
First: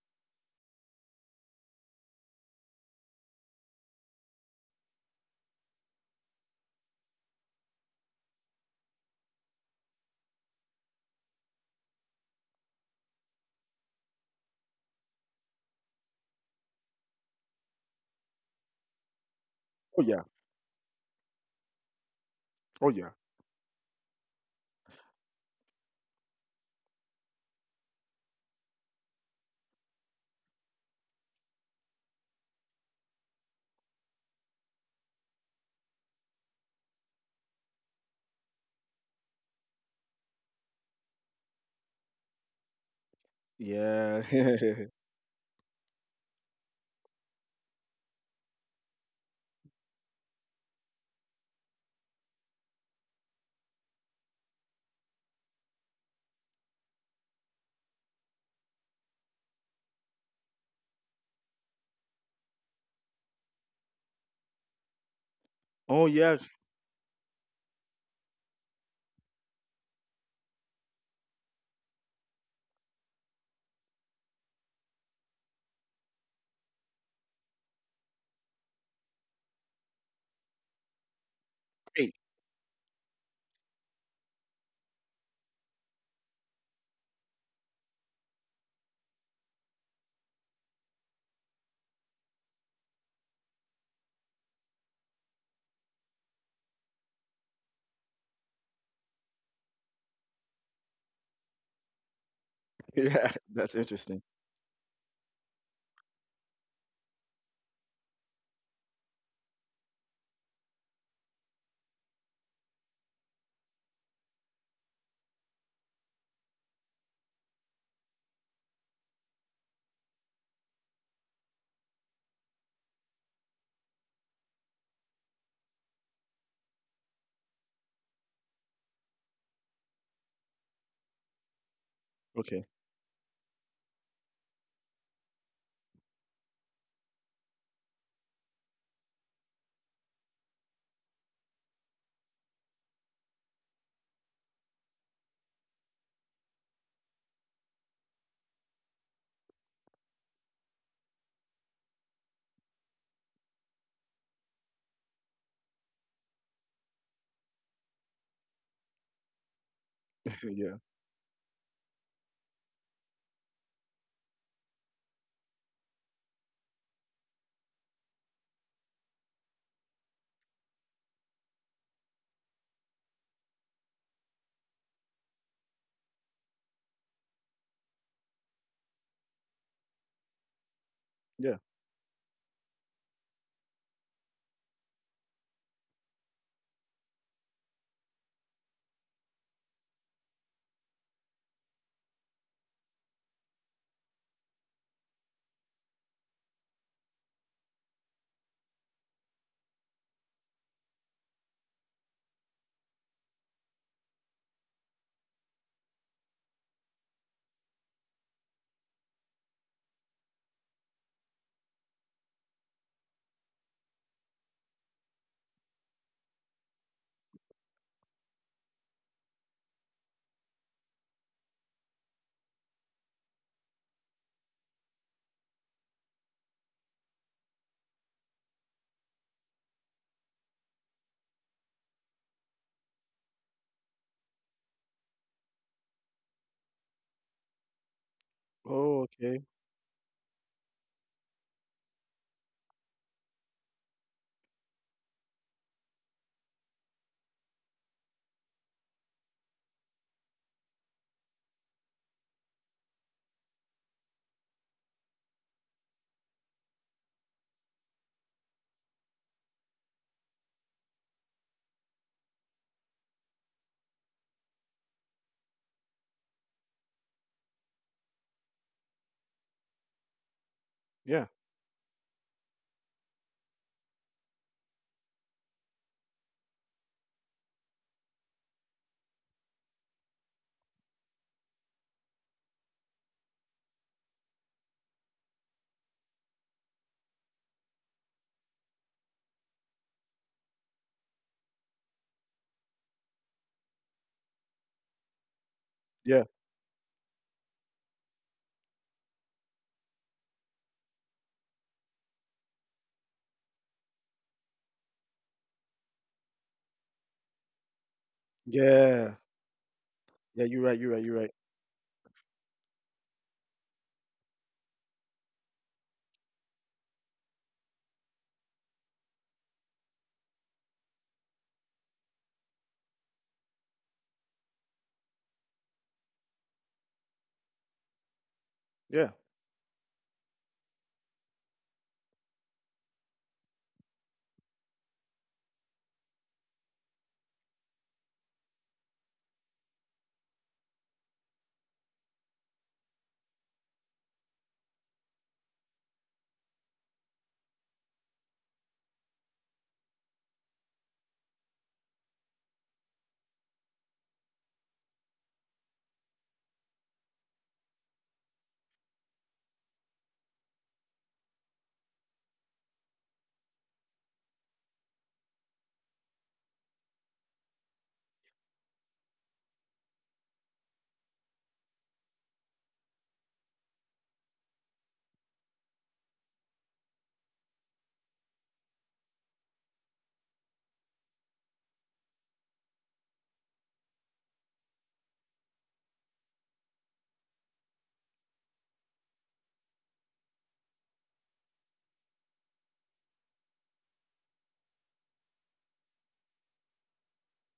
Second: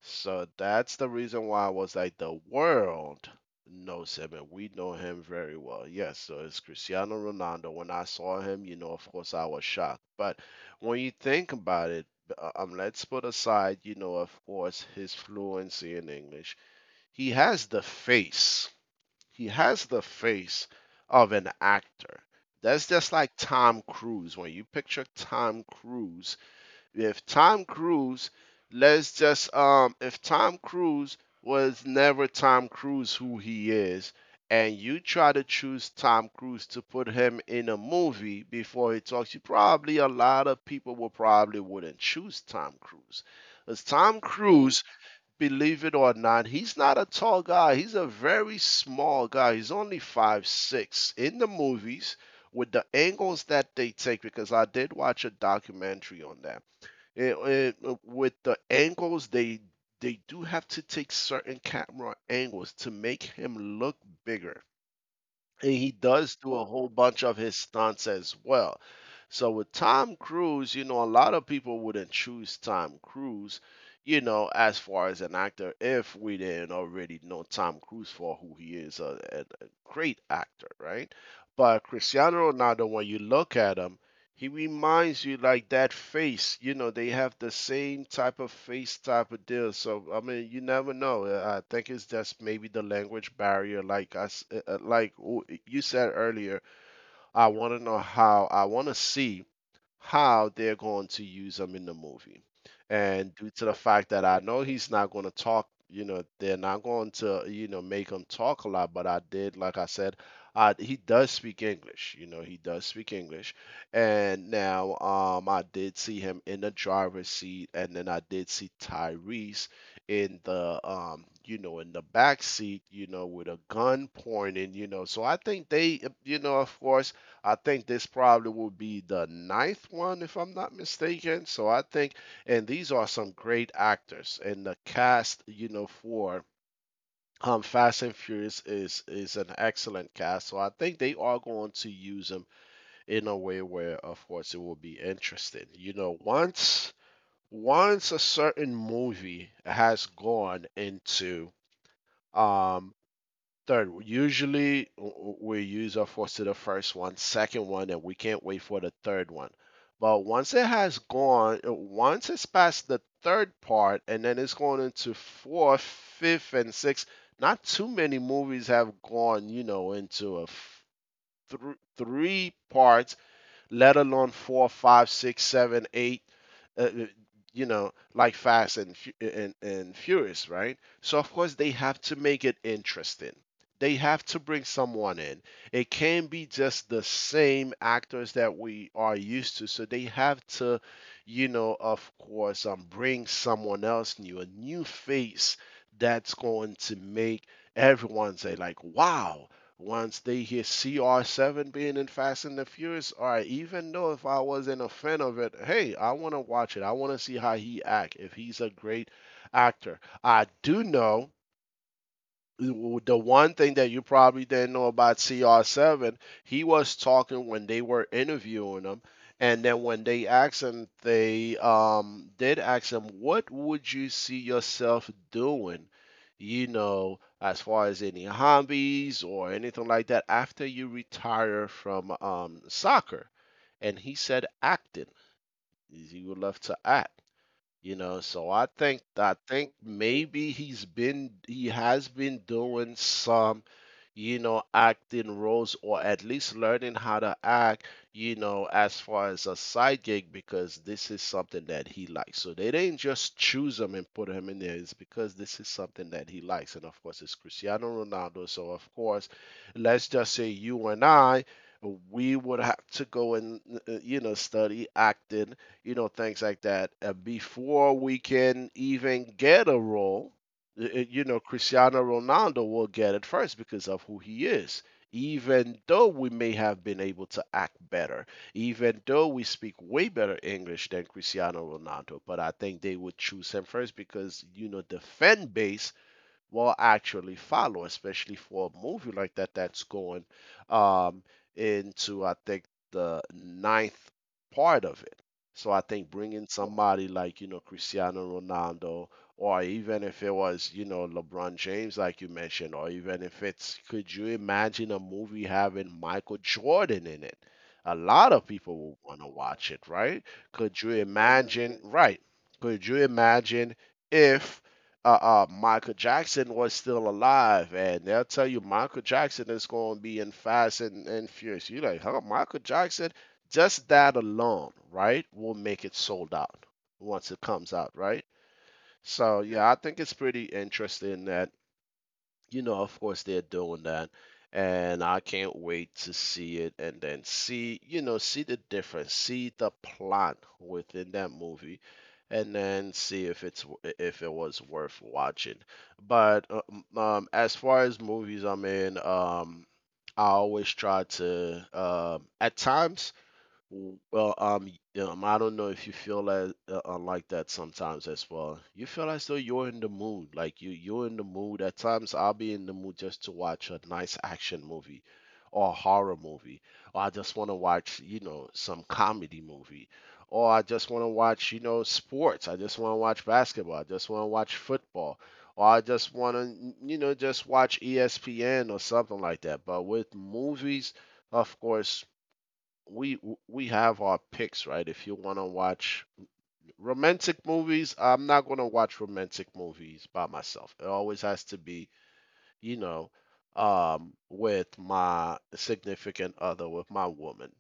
Speaker 1: So that's the reason why I was like, the world knows him and we know him very well. Yes, so it's Cristiano Ronaldo. When I saw him, you know, of course, I was shocked. But when you think about it, let's put aside, you know, of course, his fluency in English. He has the face he has the
Speaker 2: Oh, yeah.
Speaker 1: face of an actor. That's
Speaker 2: Oh,
Speaker 1: just
Speaker 2: yeah.
Speaker 1: like Tom Cruise. When you picture Tom Cruise, if Tom Cruise, let's just if Tom Cruise was never Tom Cruise who he is, and you try to choose Tom Cruise to put him in a movie before he talks, you probably a lot of people will probably wouldn't choose Tom Cruise. Because Tom
Speaker 2: Yeah.
Speaker 1: Cruise
Speaker 2: [laughs]
Speaker 1: believe it or not, he's not a tall guy. He's a very small guy. He's only 5'6". In the movies, with the angles that they take, because I did watch a documentary on that. It- with the angles they do have to take certain camera angles to make him look bigger. He
Speaker 2: Oh
Speaker 1: does
Speaker 2: yeah.
Speaker 1: do a whole bunch of his stunts as well. So with Tom Cruise, you know, a lot of people wouldn't choose Tom Cruise, you know, as far as an actor if we didn't already know Tom Cruise for who he is, a great actor, right? But
Speaker 2: Great.
Speaker 1: Cristiano Ronaldo, when you look at him, he reminds you like that face, you know, they have the same type of face type of deal. So I mean, you never know. I think it's just maybe the language barrier. Like I, s- like w- You said earlier, I want to know how. I want to see how they're going to use him in the movie.
Speaker 2: [laughs]
Speaker 1: And
Speaker 2: Yeah.
Speaker 1: due to the
Speaker 2: That's
Speaker 1: fact that
Speaker 2: interesting.
Speaker 1: I know he's not going to talk, you know, they're not going to, you know, make him talk a lot, but I did, like I said, he does speak English, you know, he does speak English. And now I did see him in the driver's seat, and then I did see Tyrese in the, you know, in the back seat, you know, with a gun pointing, you know. So I think they, you know, of course, I think this probably will be the ninth one, if I'm not mistaken. So I think,
Speaker 2: Okay.
Speaker 1: and these are some great actors, and the cast, you know, for Fast and Furious is an excellent cast. So I think they are going to use them in a way where, of course, it will be interesting. You know, once a certain movie has gone into um third, usually we use of course to the first one, second one, and we can't wait for the third one. But once
Speaker 2: [laughs]
Speaker 1: it
Speaker 2: Yeah.
Speaker 1: has gone, once it's past the third part, and then it's going into fourth, fifth, and sixth. Not too many movies have gone, you know, into three parts let alone four, five, six, seven, eight. Uh, uh, you know, like Fast and Furious, right? So of course
Speaker 2: Yeah.
Speaker 1: they have to make it interesting. They have to bring someone in. It can't be just the same actors that we are used to. So they have to, you know, of course, bring someone else new, a new face that's going to make everyone say like, "Wow, once they hear CR7 being in Fast and the Furious, all right, even though if I wasn't a fan of it, hey, I want to watch it. I want to see how he act, if he's a great actor. I do know the one thing that you probably didn't know about CR7, he was talking when they were interviewing him, and then when they asked him, they did ask him, "What would you see yourself doing?" You know, as far as any hobbies or anything like that after you retire from soccer, and he said acting. He would love to act. You know, so I
Speaker 2: Oh,
Speaker 1: think I
Speaker 2: okay.
Speaker 1: think maybe he has been doing some, you know, acting roles or at least learning how to act, you know, as far as a side gig because this is something that he likes. So they didn't just choose him and put him in there. It's because this is something that he likes. And of course, it's Cristiano Ronaldo. So of course, let's just say you and I, we would have to go and you know study acting you know, things like that. Before we can even get a role, you
Speaker 2: Yeah.
Speaker 1: know, Cristiano Ronaldo will get it first because of who he is. Even though we may have been able to act better, even though we speak way better English than Cristiano Ronaldo, but I think they would choose him first because, you know, the fan base will actually follow, especially for a movie like that that's going um, into, I think, the ninth part of it. So I think
Speaker 2: Yeah.
Speaker 1: bringing somebody like, you know, Cristiano Ronaldo, or even if it was, you know, LeBron James, like you mentioned, or even if it's, could you imagine a movie having Michael Jordan in it? A lot of people will
Speaker 2: Yeah.
Speaker 1: want to watch it, right?
Speaker 2: Yeah. You're right.
Speaker 1: Could you
Speaker 2: You're right. You're right.
Speaker 1: imagine, right? Could you imagine if Michael Jackson was still alive, and they'll tell you Michael Jackson is going to be in Fast and Furious. You're like, huh, Michael Jackson? Just that alone, right, will make it sold out once it comes out, right?
Speaker 2: Yeah.
Speaker 1: So yeah, I think it's pretty interesting that you know, of course they're doing that. And I can't wait to see it and then see, you know, see the difference, see the plot within that movie, and then see if it's if it was worth watching. But as far as movies, I mean, I always try to, at times, well, I don't know if you feel like that sometimes as well. You feel as though you're in the mood, like you're in the mood. At times, I'll be in the mood just to watch a nice action movie, or a horror movie, or I just want to watch, you know, some comedy movie, or I just want to watch, you know, sports. I just want to watch basketball. I just want to watch football, or I just want to, you know, just watch ESPN or something like that. But with movies, of course we we have our picks, right? If you want to watch romantic movies, I'm not going to watch romantic movies by myself. It always has to be you know, with my significant other, with my woman.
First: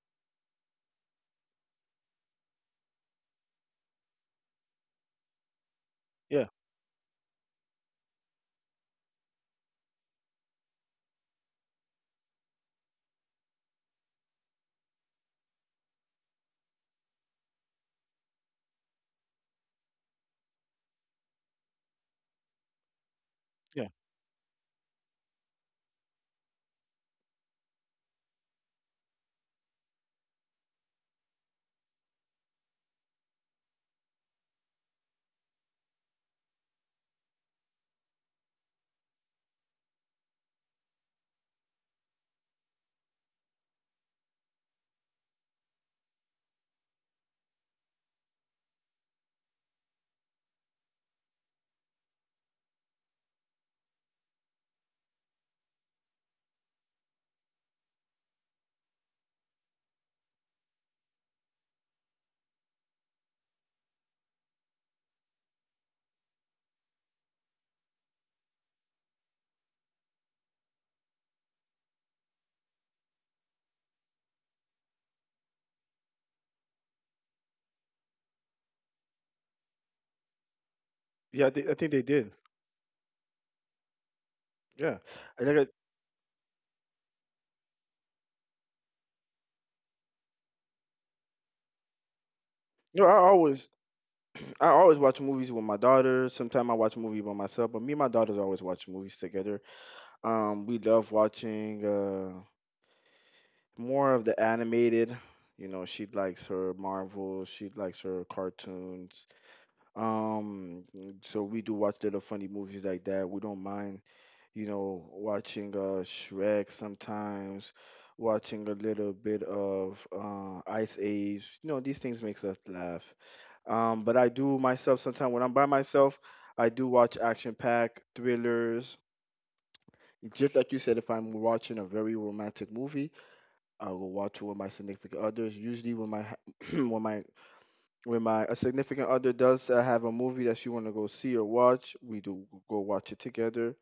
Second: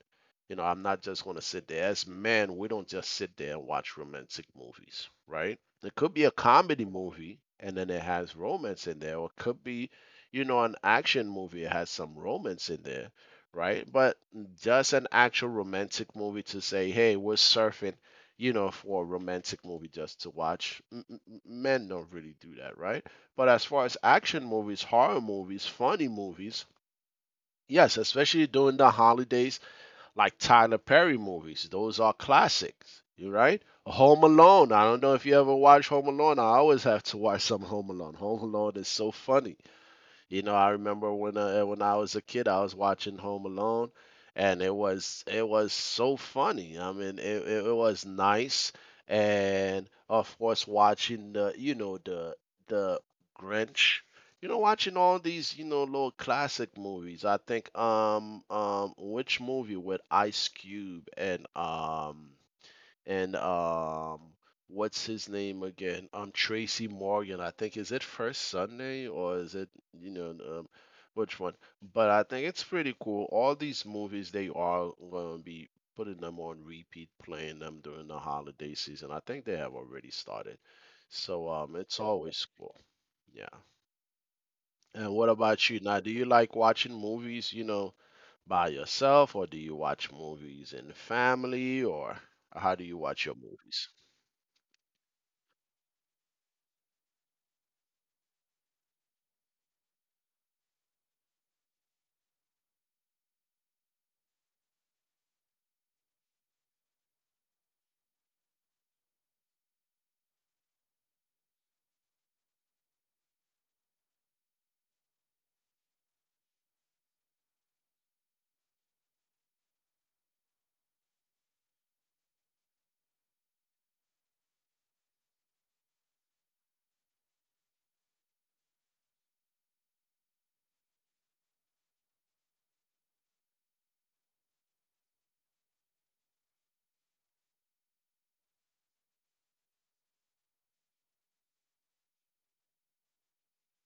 Speaker 1: You know, I'm not just going to sit there. As men, we don't just sit there and watch romantic movies, right? It could be a
Speaker 2: Yeah.
Speaker 1: comedy movie and then it has romance in there, or it could be, you know, an action movie, it has some romance in there, right? But just an actual romantic movie to say, hey, we're surfing, you know, for a romantic movie just to watch, men don't really do that, right? But as far
Speaker 2: Yeah.
Speaker 1: as action movies, horror movies, funny movies, yes, especially during the holidays, like Tyler Perry movies, those are classics. You right? Home Alone. I don't know if you ever watch Home Alone. I always have to watch some Home Alone. Home Alone is so funny. You know, I remember when I was a kid, I was watching Home Alone, and it was so funny. I mean, it was nice, and of course, watching the the Grinch. You know, watching all these, you know, little classic movies. I think, which movie with Ice Cube and and um what's his name again? Tracy Morgan, I think is it First Sunday or is it you know which one? But I think it's pretty cool. All these movies they are gonna be putting them on repeat, playing them during the holiday season. I think they have already started. So
Speaker 2: Yeah. I, thi- I think
Speaker 1: it's
Speaker 2: they did.
Speaker 1: always cool. Yeah.
Speaker 2: Yeah.
Speaker 1: And what
Speaker 2: I think
Speaker 1: about
Speaker 2: I,
Speaker 1: you? Now, do you like watching movies, you know, by yourself or do you watch movies in the family or how do you
Speaker 2: you know,
Speaker 1: watch your movies?
Speaker 2: [clears throat] I always watch movies with my daughter. Sometimes I watch a movie by myself, but me and my daughters always watch movies together. We love watching more of the animated. You know, she likes her Marvel. She likes her cartoons. Um, so we do watch little funny movies like that. We don't mind, watching Shrek sometimes, watching a little bit of Ice Age. You know, these things makes us laugh. But I do myself sometimes when I'm by myself, I do watch action pack thrillers. Just like you said, if I'm watching a very romantic movie, I will watch it with my significant others. Usually, when my [clears throat] when my when my a significant other does, have a movie that she want to go see or watch, we do go watch it together.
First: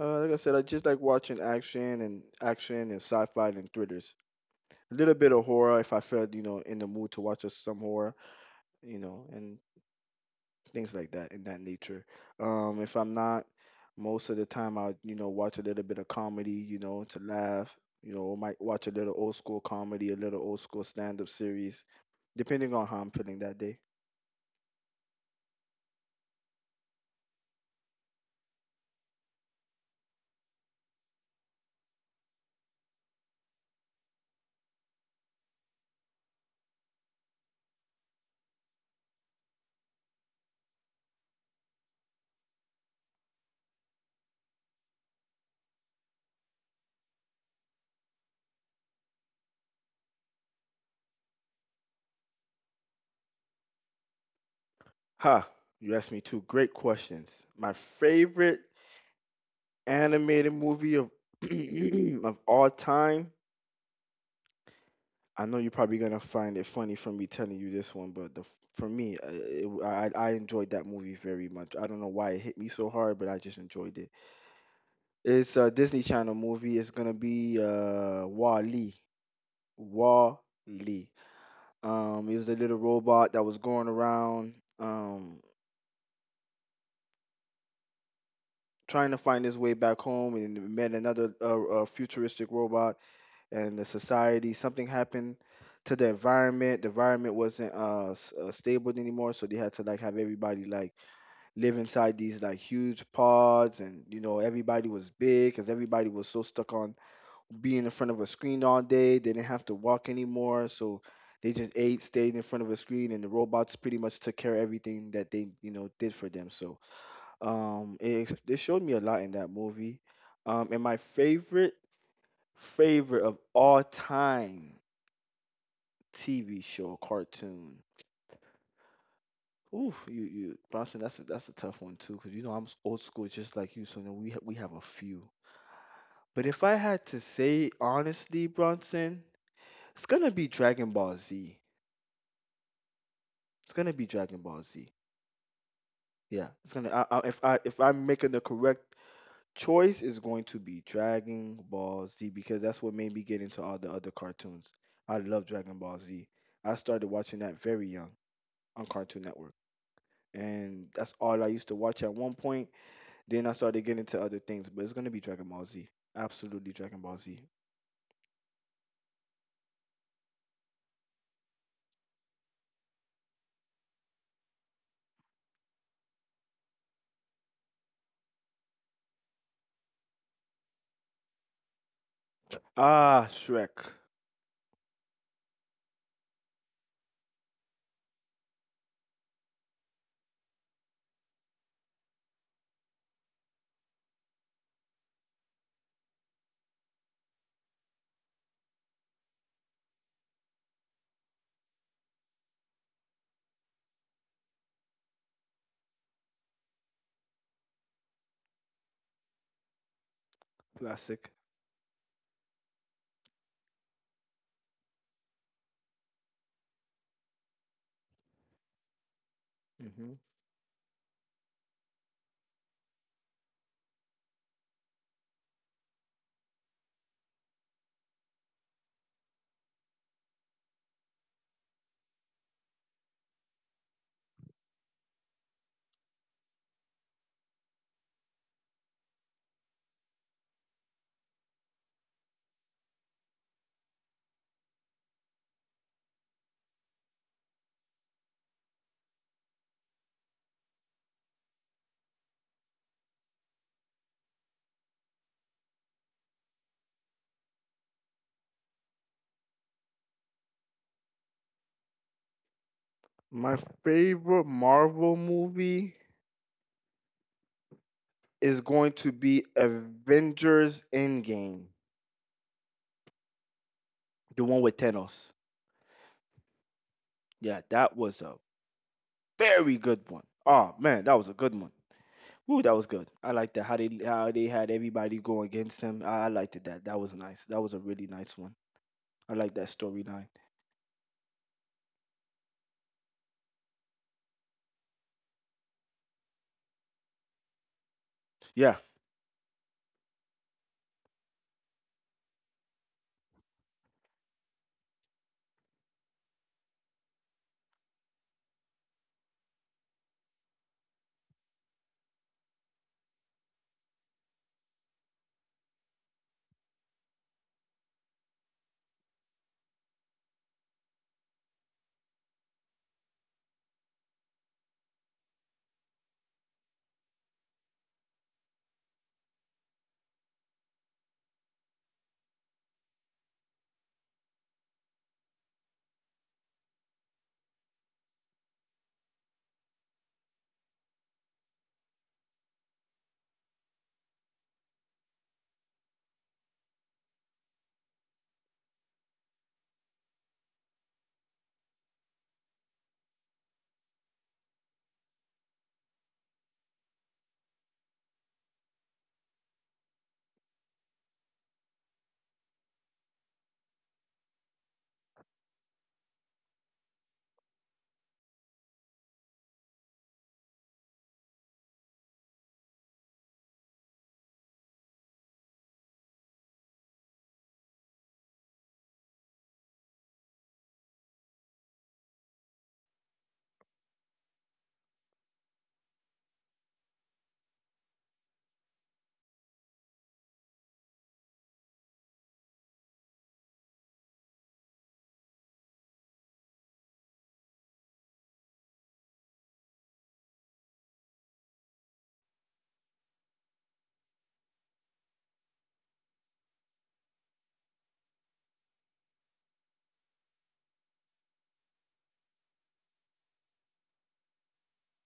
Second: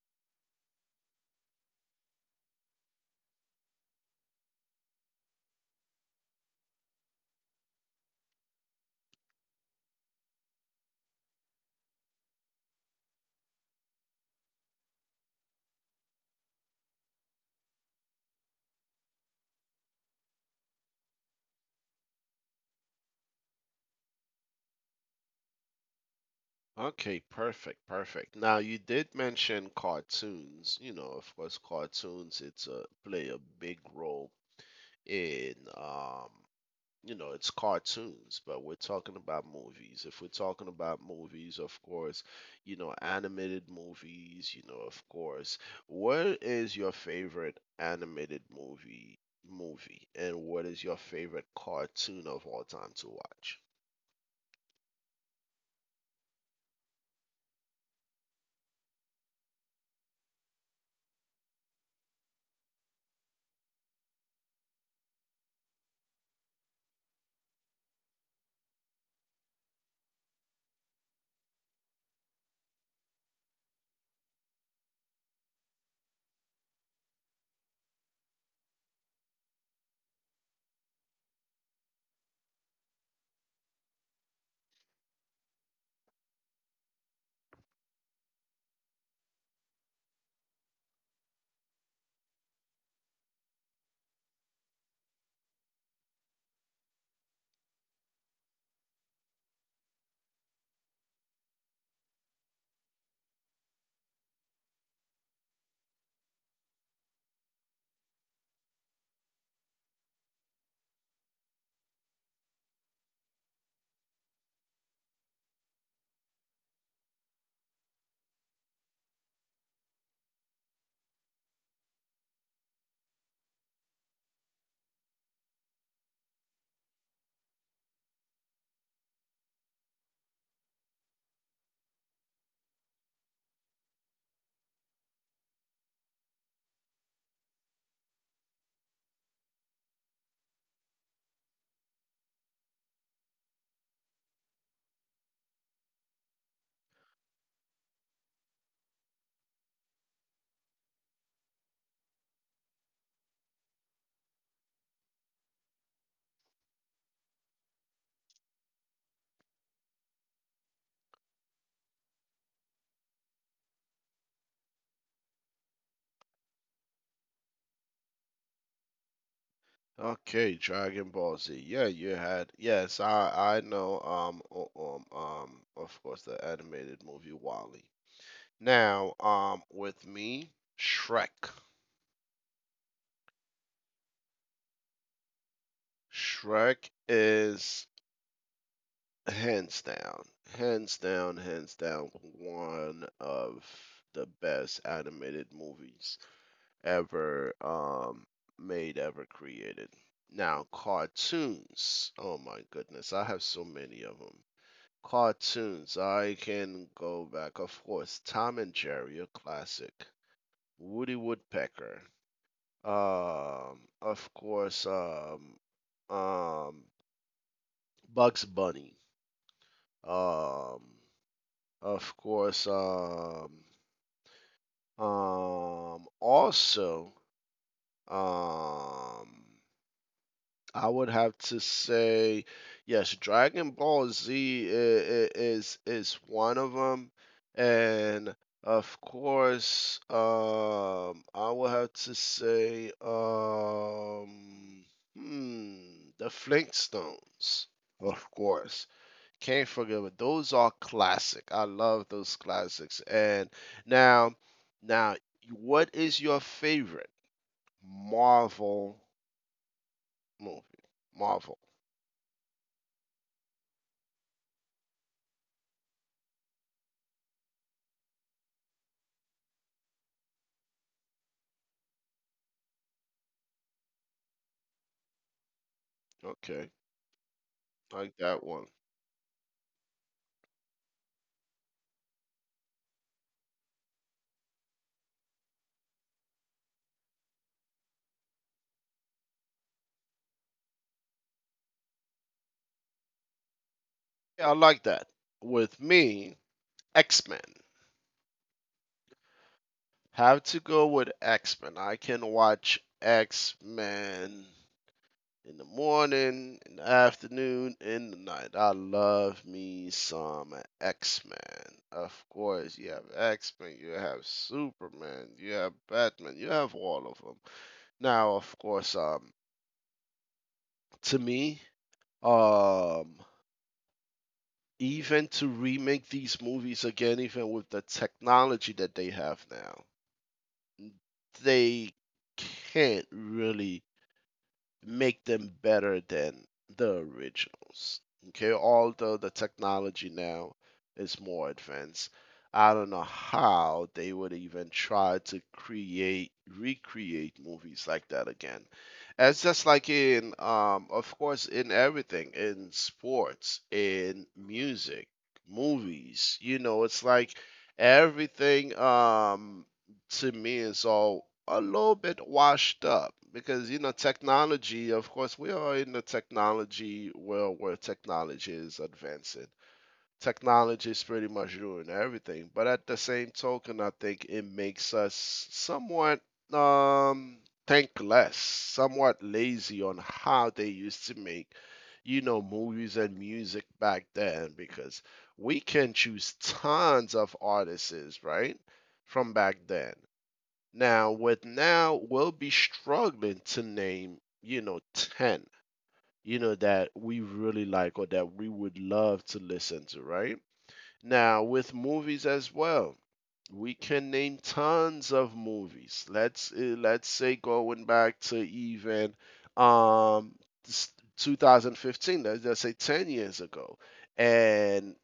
Speaker 2: Like I said, I just like watching action and sci-fi and thrillers. A little bit of horror if I felt, in the mood to watch us some horror, you know, and things like that in that nature. If I'm not, most of the time I, watch a little bit of comedy, to laugh. You know, might watch a little old school comedy, a little old school stand-up series, depending on how I'm feeling that day.
Speaker 1: Okay, perfect, perfect. Now you did mention cartoons. You know, of course, cartoons it's a play a big role in you know, it's cartoons, but we're talking about movies. If we're talking about movies, of course, you know, animated movies, you know, of course. What is your favorite animated movie and what is your favorite cartoon of all time to watch?
Speaker 2: Ha! You asked me two great questions. My favorite animated movie of [clears throat] of all time, I know you're probably gonna find it funny from me telling you this one, but the for me, I enjoyed that movie very much. I don't know why it hit me so hard, but I just enjoyed it. It's a Disney Channel movie. It's gonna be Wall-E. Wall-E. It was a little robot that was going around um trying to find his way back home, and met another futuristic robot and the society. Something happened to the environment. The environment wasn't, stable anymore, so they had to like have everybody like live inside these like huge pods, and you know everybody was big because everybody was so stuck on being in front of a screen all day. They didn't have to walk anymore, so they just ate, stayed in front of a screen, and the robots pretty much took care of everything that they, did for them. So it, it showed me a lot in that movie. And my favorite of all time. TV show or cartoon? Oof, you Bronson, that's a tough one too, because you know I'm, old school just like you, so you know, we have a few. But if I had to say honestly, Bronson, it's gonna be Dragon Ball Z. It's gonna be Dragon Ball Z. Yeah, it's gonna. I if I'm making the correct choice, it's going to be Dragon Ball Z because that's what made me get into all the other cartoons. I love Dragon Ball Z. I started watching that very young on Cartoon Network, and that's all I used to watch at one point. Then I started getting into other things, but it's gonna be Dragon Ball Z. Absolutely Dragon Ball Z.
Speaker 1: Okay, Dragon Ball Z. Yeah, you had. Yes, I know. Of course, the animated movie Wally. Now, with me, Shrek.
Speaker 2: Ah, Shrek.
Speaker 1: Shrek is hands down, hands down, hands down, one of the best animated movies ever made, ever created. Now, cartoons. Oh my goodness, I have so many of them. Cartoons. I can go back, of course. Tom and Jerry, a classic. Woody
Speaker 2: Classic.
Speaker 1: Woodpecker. Um, of course, um, um, Bugs Bunny.
Speaker 2: Hmm.
Speaker 1: Um, of course, um, um, also, um, I would have to say, yes, Dragon Ball Z is one of them, and of course, I would have to say, the Flintstones, of course. Can't forget it. Those are classic. I love those classics. And now, now, what is your favorite Marvel movie? Marvel.
Speaker 2: My favorite Marvel movie is going to be Avengers Endgame, the one with Thanos.
Speaker 1: Okay.
Speaker 2: Yeah, that
Speaker 1: Like
Speaker 2: was a
Speaker 1: that one.
Speaker 2: very good one. Oh man, that was a good one. Woo, that was good. I liked that how they had everybody go against him. I liked it that. That was nice. That was a really nice one. I like that storyline.
Speaker 1: Yeah, I like that. With me, X Men.
Speaker 2: Yeah.
Speaker 1: Have to go with X Men. I can watch X Men in the morning, in the afternoon, in the night. I love me some X Men. Of course, you have X Men, you have Superman, you have Batman, you have all of them. Now, of course, to me, um, even to remake these movies again, even with the technology that they have now, they can't really make them better than the originals. Okay, although the technology now is more advanced, I don't know how they would even try to create recreate movies like that again. It's just like in, of course, in everything, in sports, in music, movies. You know, it's like everything to me is all a little bit washed up because you know technology of course we are in the technology world where technology is advancing technology is pretty much doing everything. But at the same token, I think it makes us somewhat um think less, somewhat lazy on how they used to make you know movies and music back then because we can choose tons of artists right from back then now, with now, we'll be struggling to name, you know, 10, you know, that we really like or that we would love to listen to, right? Now, with movies as well, we can name tons of movies. Let's say going back to even um s- 2015, let's just say 10 years ago. And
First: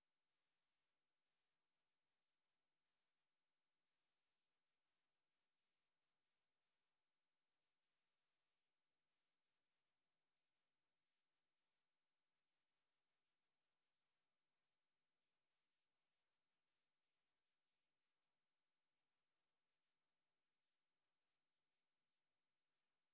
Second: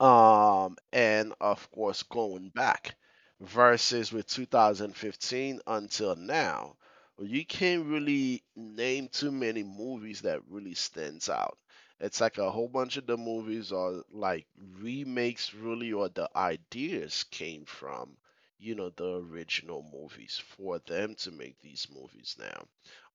Speaker 1: and of course going back versus with 2015 until now, you can't really name too many movies that really stands out. It's like a whole bunch of the movies are like remakes really, or the ideas came from you know the original movies for them to make these movies now,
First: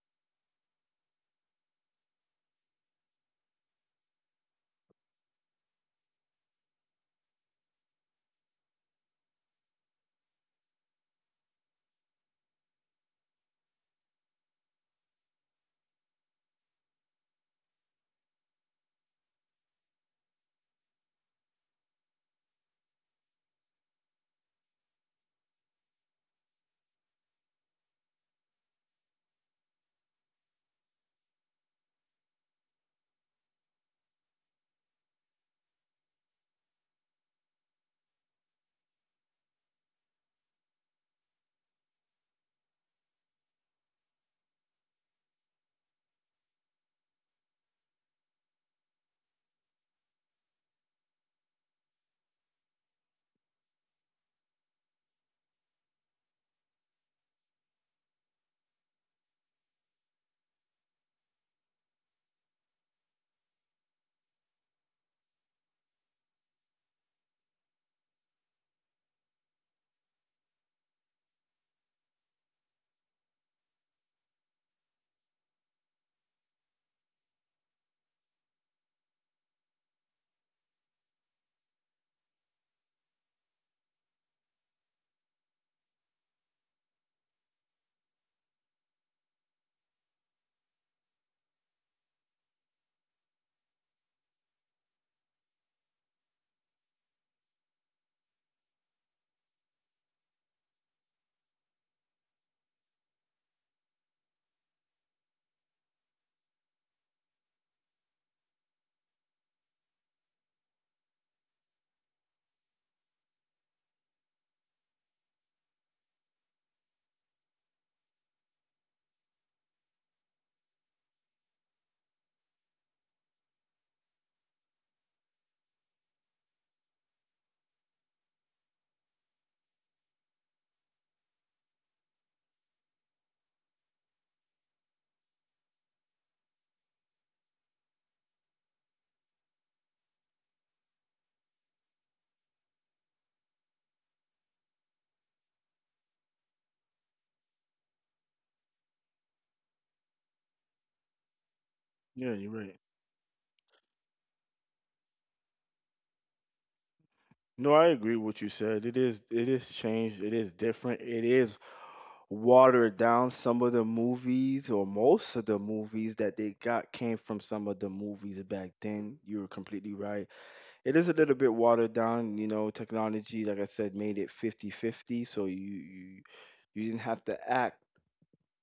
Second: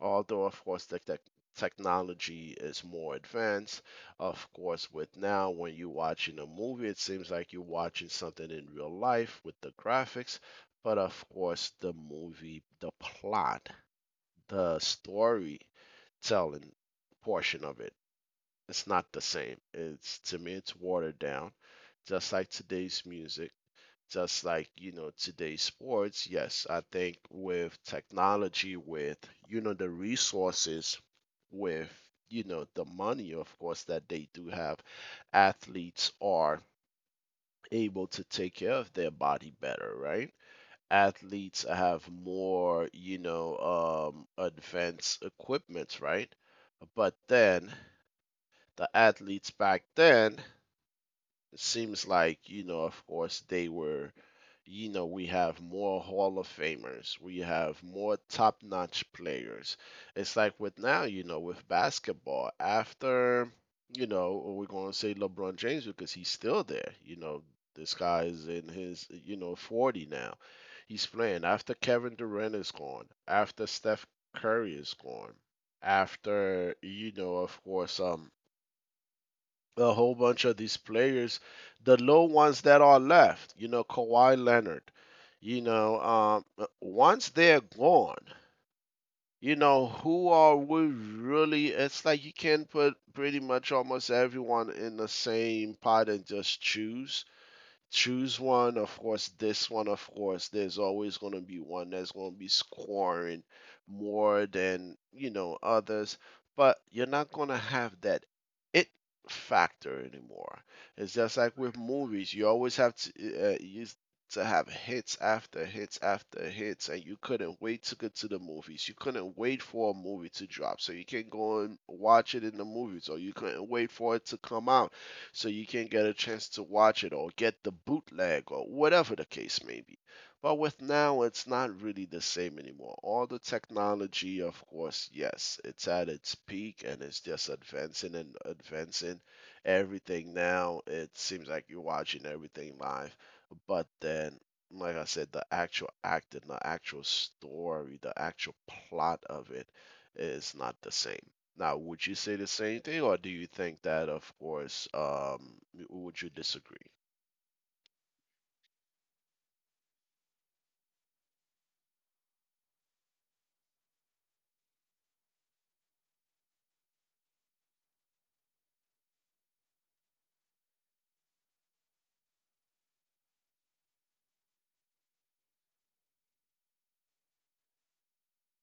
Speaker 1: although of course the tech technology is more advanced. Of course, with now when you're watching a movie, it seems like you're watching something in real life with the graphics, but of course, the movie, the plot, the storytelling portion of it, it's not the same. It's to me, it's watered down, just like today's music, just like you know today's sports. Yes, I think with technology, with you know the resources, with you know the money of course that they do have, athletes are able to take care of their body better, right? Athletes have more you know advanced equipment, right? But then the athletes back then, it seems like you know of course they were, you know, we have more Hall of Famers, we have more top notch players. It's like with now, you know, with basketball, after, you know, or we're going to say LeBron James because he's still there. You know, this guy is in his, you know, 40 now. He's playing after Kevin Durant is gone, after Steph Curry is gone, after, you know, of course, a whole bunch of these players, the low ones that are left, you know, Kawhi Leonard, you know, once they're gone, you know, who are we really? It's like you can put pretty much almost everyone in the same pot and just choose one. Of course, this one, of course, there's always going to be one that's going to be scoring more than, you know, others, but you're not going to have that it factor anymore. It's just like with movies, you always have to, used to have hits after hits after hits, and you couldn't wait to get to the movies. You couldn't wait for a movie to drop, so you can go and watch it in the movies, or you couldn't wait for it to come out so you can't get a chance to watch it or get the bootleg or whatever the case may be. But with now, it's not really the same anymore. All the technology, of course, yes, it's at its peak and it's just advancing and advancing. Everything now, it seems like you're watching everything live. But then, like I said, the actual acting, the actual story, the actual plot of it is not the same. Now, would you
Speaker 2: Yeah,
Speaker 1: say the
Speaker 2: you're right.
Speaker 1: same thing, or do you think that, of course, would you disagree?
Speaker 2: No, I agree with what you said. It is changed. It is different. It is watered down. Some of the movies or most of the movies that they got came from some of the movies back then. You're completely right. It is a little bit watered down, you know, technology, like I said, made it 50-50. So you didn't have to act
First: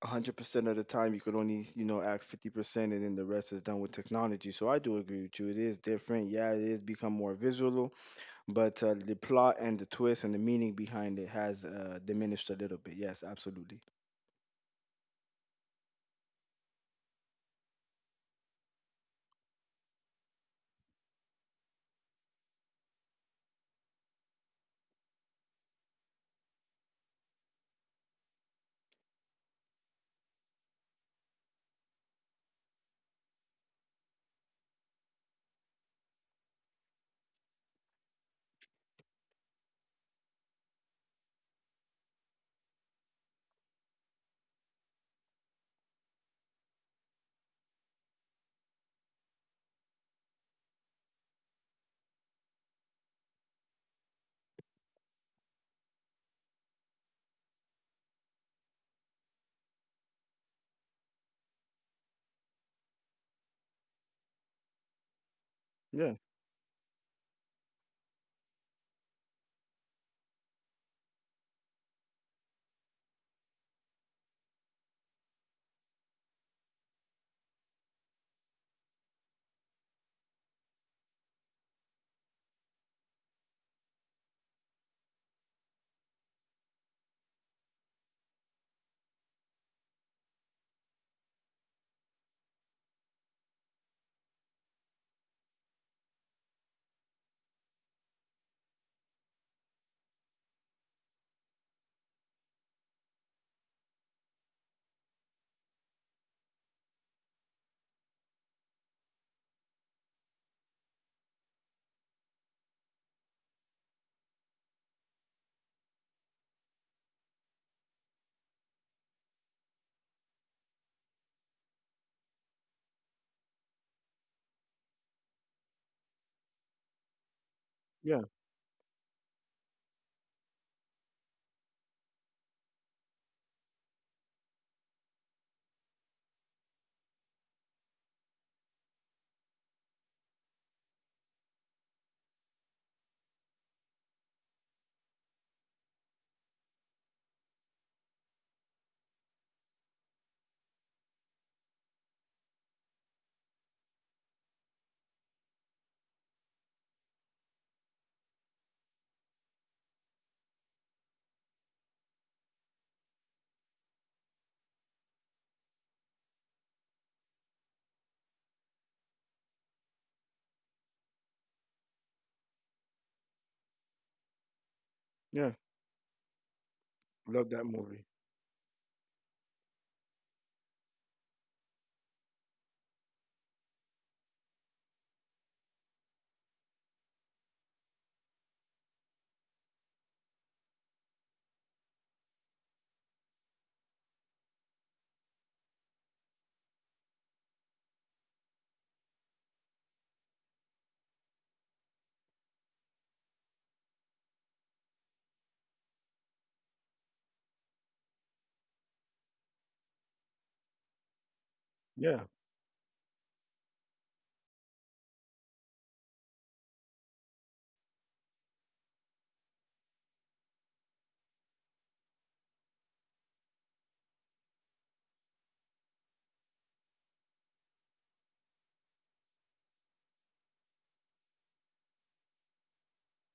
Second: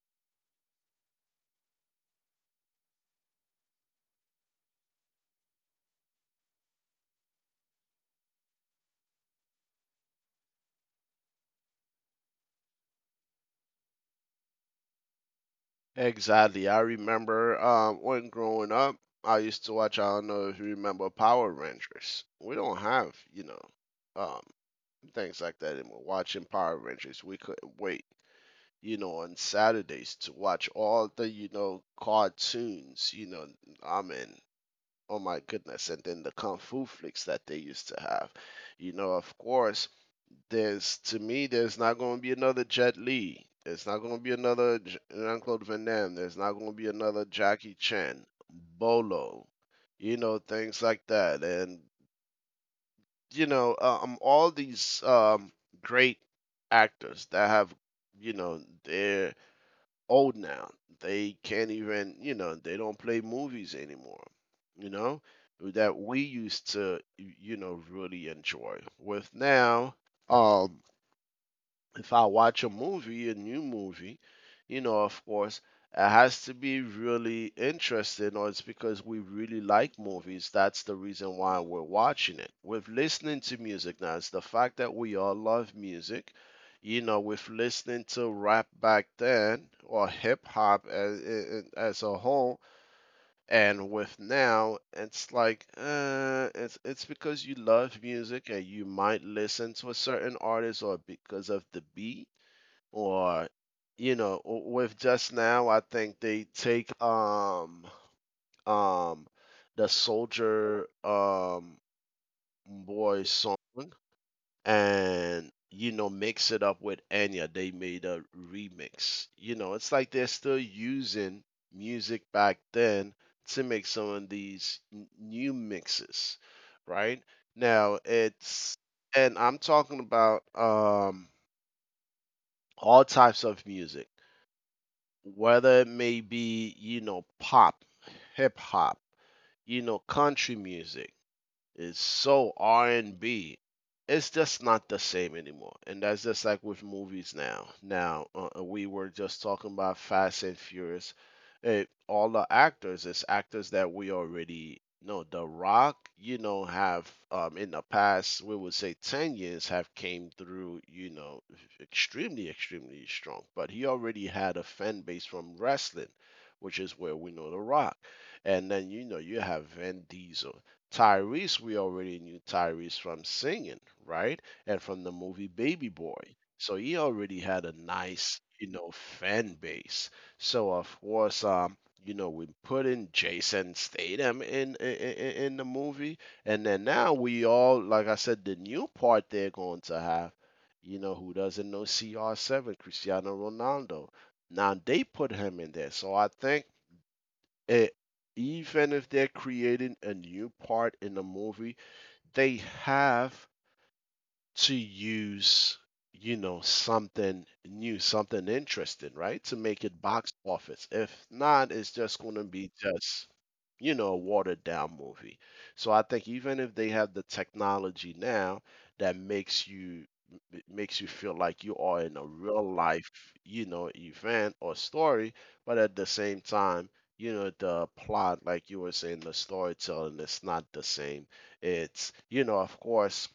Speaker 2: 100% of the time. You could only, you know, act 50% and then the rest is done with technology. So I do agree with you. It is different. Yeah, it is become more visual, but, the plot and the twist and the meaning behind it has, diminished a little bit. Yes, absolutely.
Speaker 1: Exactly. I remember when growing up, I used to watch, I don't know if you remember Power Rangers. We don't have, you know, um, things like that anymore. Watching Power Rangers, we couldn't wait, you know, on Saturdays to watch all the, you know, cartoons, you know, I mean, oh my goodness, and then the Kung Fu flicks that they used to have. You know, of course, there's to me, there's not going to be another Jet Li. There's not going to be another Jean-Claude Van Damme. There's not going to be another Jackie Chan, Bolo, you know, things like that. And you know, all these great actors that have, you know, they're old now. They can't even, you know, they don't play movies anymore. You know, that
Speaker 2: Yeah,
Speaker 1: we used to, you know, really enjoy. With now, um if I watch a movie, a new movie, you know, of course, it has to be really interesting, or it's because we really like movies. That's the reason why we're watching it. With listening to music now, it's the fact that we all love music. You know, with listening to rap back then or hip hop as a whole, and with now, it's like it's because you love music and you might listen to a certain artist or because of the beat or you know with just now I think they take um the soldier boy song, and you know mix it up with Enya. They made a remix. You know, it's like they're still using music back then to make some of these new mixes right now.
Speaker 2: yeah,
Speaker 1: It's and I'm talking about all types of music, whether it may be, you know, pop, hip hop, you know, country music is so R&B. It's just not the same anymore. And that's just like with movies now. Now, we were just talking about Fast and Furious. It, all the actors, it's actors that we already know. The Rock, you know, have in the past, we would say 10 years, have came through, you know, extremely strong. But he already had a fan base from wrestling, which is where we know The Rock. And then, you know, you have Vin Diesel. Tyrese, we already knew Tyrese from singing, right? And from the
Speaker 2: yeah.
Speaker 1: movie Baby Boy. So he
Speaker 2: Love
Speaker 1: already
Speaker 2: that
Speaker 1: had a
Speaker 2: movie.
Speaker 1: nice, you know, fan base. So of course, you know, we put in Jason Statham in, in the movie, and then now we all, like I said, the new part they're going to have, you know, who doesn't know CR7, Cristiano Ronaldo. Now they put him in there. So I think eh, even if they're creating a new part in the movie, they have to use, you know, something new, something interesting, right? To make it box office. If not, it's just
Speaker 2: Yeah,
Speaker 1: going to be just, you know, a watered down movie. So I think even if they have the technology now that makes you makes you feel like you are in a real life, you know, event or story, but at the same time, you know, the plot, like you were saying, the storytelling, it's not the same. It's you know of course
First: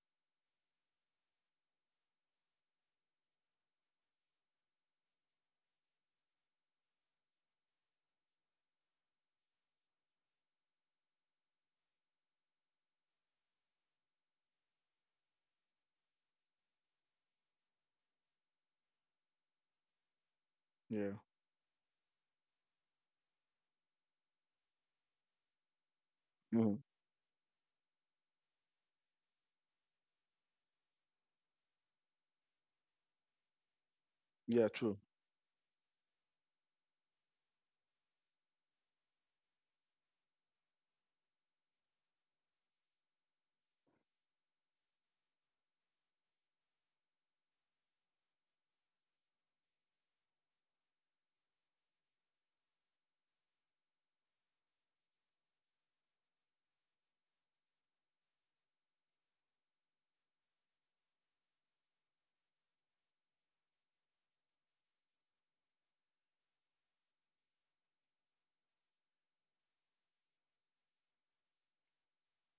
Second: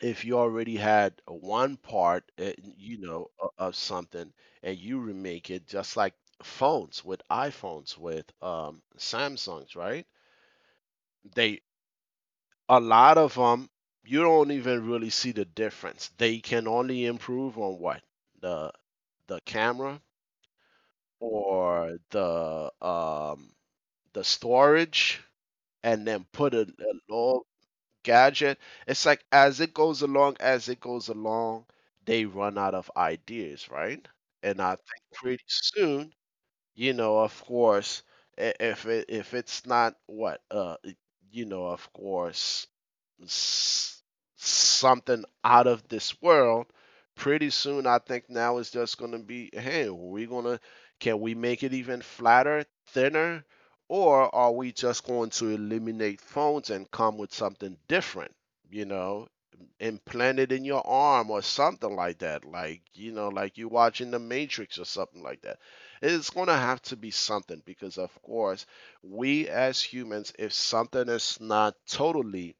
Speaker 1: if you already had one part, you know, of something, and you remake it, just like phones with iPhones with Samsungs, right? They a lot of them, you don't even really see the difference. They can only improve on what the the camera
Speaker 2: yeah,
Speaker 1: or the storage, and then put
Speaker 2: hmm,
Speaker 1: a little gadget. It's like as it goes along, as it goes along, they run out of ideas, right? And
Speaker 2: yeah.
Speaker 1: I think
Speaker 2: True.
Speaker 1: pretty soon, you know, of course, if it's not what you know, of course, s- something out of this world. Pretty soon I think now it's just going to be, hey, we're going to, can we make it even flatter, thinner, or are we just going to eliminate phones and come with something different, you know, implant it in your arm or something like that, like you know, like you watching The Matrix or something like that. It's going to have to be something because of course we as humans, if something is not totally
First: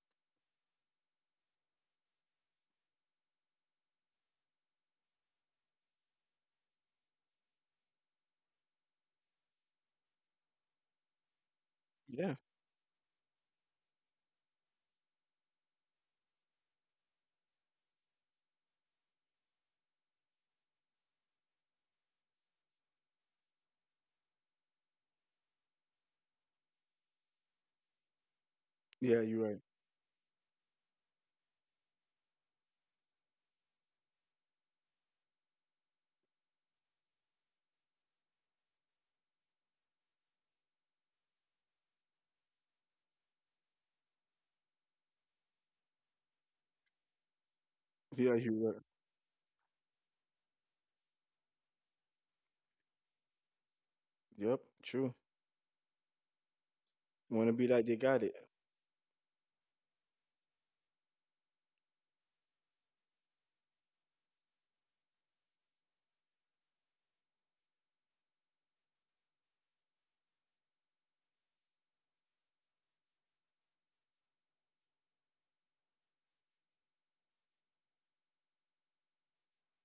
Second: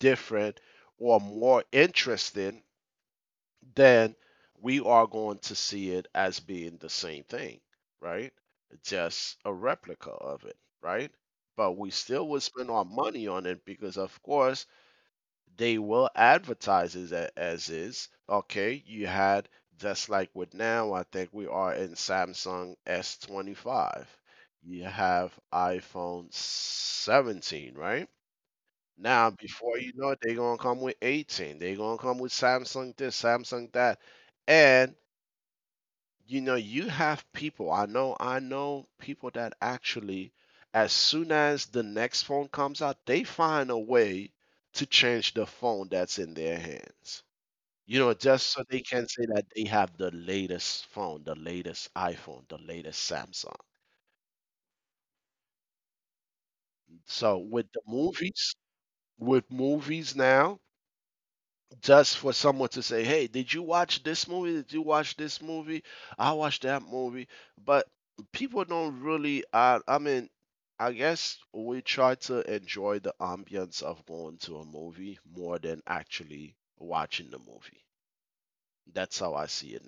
Speaker 1: different or more interesting, then we are going to see it as being the same thing, right? Just a replica of it, right? But we still
Speaker 2: Yeah,
Speaker 1: would spend our money on it because, of course, they will advertise it as is. Okay, you had just like with now, I think we are in Samsung S25. You have iPhone 17, right?
Speaker 2: yeah.
Speaker 1: Now,
Speaker 2: You're right.
Speaker 1: before you know it, they're gonna come with 18. They're gonna come with Samsung this, Samsung that, and you know you have people. I know people that actually, as soon as the next phone comes out, they find a way to change the phone that's in their hands. You know,
Speaker 2: Yeah,
Speaker 1: just
Speaker 2: you're
Speaker 1: so they
Speaker 2: right.
Speaker 1: can say that they have the latest phone, the latest iPhone, the latest Samsung.
Speaker 2: Yep. True.
Speaker 1: So
Speaker 2: Want to be
Speaker 1: with the
Speaker 2: like they got it.
Speaker 1: movies, with movies now, just for someone to say, "Hey, did you watch this movie? Did you watch this movie? I watched that movie." But people don't really. I mean, I guess we try to enjoy the ambience of going to a movie more than actually watching the movie. That's how I see it,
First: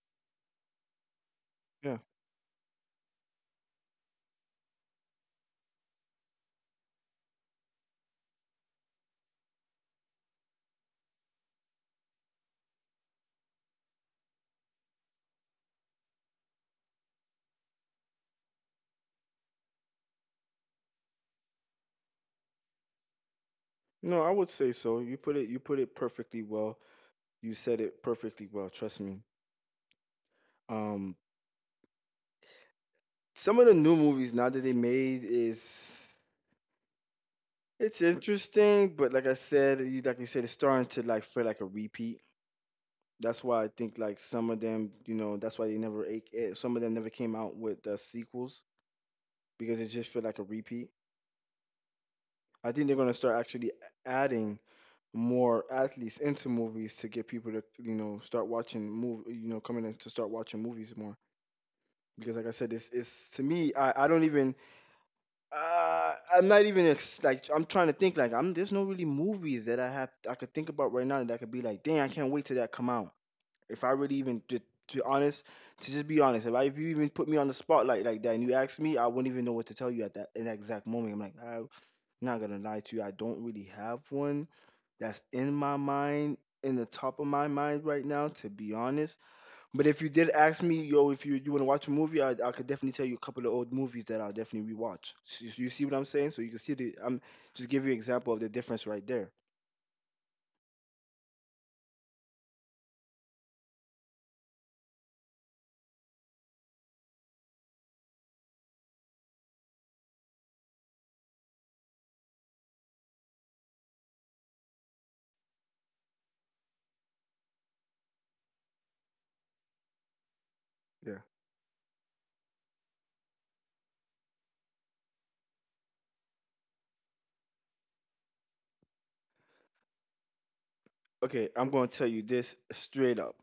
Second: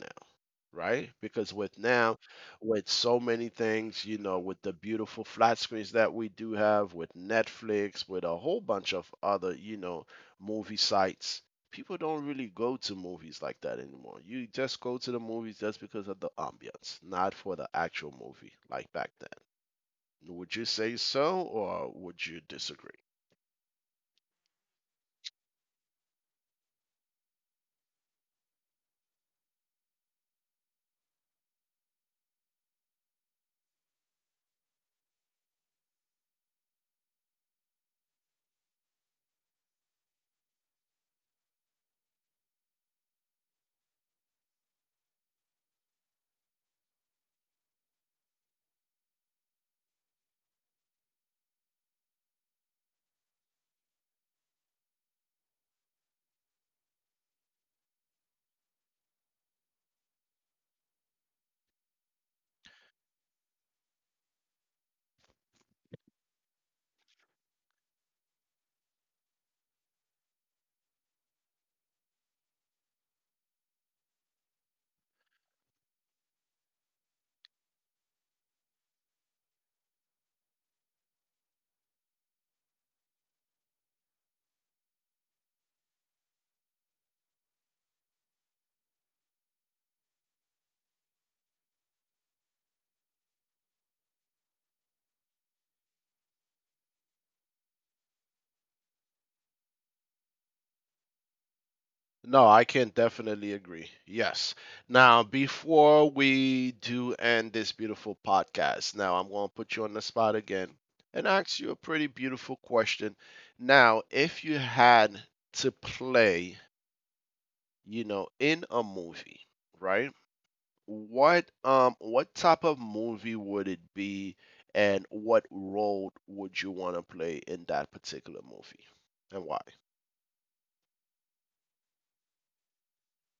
Speaker 1: right? Because with
Speaker 2: Yeah.
Speaker 1: now, with so many things, you know, with the beautiful flat screens that we do have, with Netflix, with a whole bunch of other, you know, movie sites, people don't really go to movies like that anymore. You just go to the movies just because of the ambience, not for the actual movie like back then. Would you say so, or would you disagree?
Speaker 2: No, I would say so. You put it. You put it perfectly well. You said it perfectly well. Trust me. Um, some of the new movies now that they made is it's interesting, but like I said, you said, it's starting to like feel like a repeat. That's why I think like some of them, you know, that's why they never ate it. Some of them never came out with the sequels because it just feel like a repeat. I think they're gonna start actually adding more athletes into movies to get people to, you know, start watching move you know, coming in to start watching movies more, because like I said, this is to me, I don't even, I'm not even like I'm trying to think like I'm, there's no really movies that I have I could think about right now that I could be like, dang, I can't wait till that come out. If I really even To honest, to just be honest, if, if you even put me on the spotlight like that and you ask me, I wouldn't even know what to tell you at that, in that exact moment. I'm like, I'm not gonna lie to you, I don't really have one that's in my mind, in the top of my mind right now, to be honest. But if you did ask me, yo, if you wanna watch a movie, I could definitely tell you a couple of old movies that I'll definitely rewatch. So you see what I'm saying? So you can see the I'm just give you an example of the difference right there.
Speaker 1: No, I can definitely agree. Yes. Now, before we do end this beautiful podcast, now I'm going to put you on the spot again and ask you a pretty beautiful question. Now, if you had to play, you know, in a movie, right?
Speaker 2: Yeah.
Speaker 1: What type of movie would it be, and what role would you want to play in that particular movie, and why?
Speaker 2: Okay, I'm gonna tell you this straight up.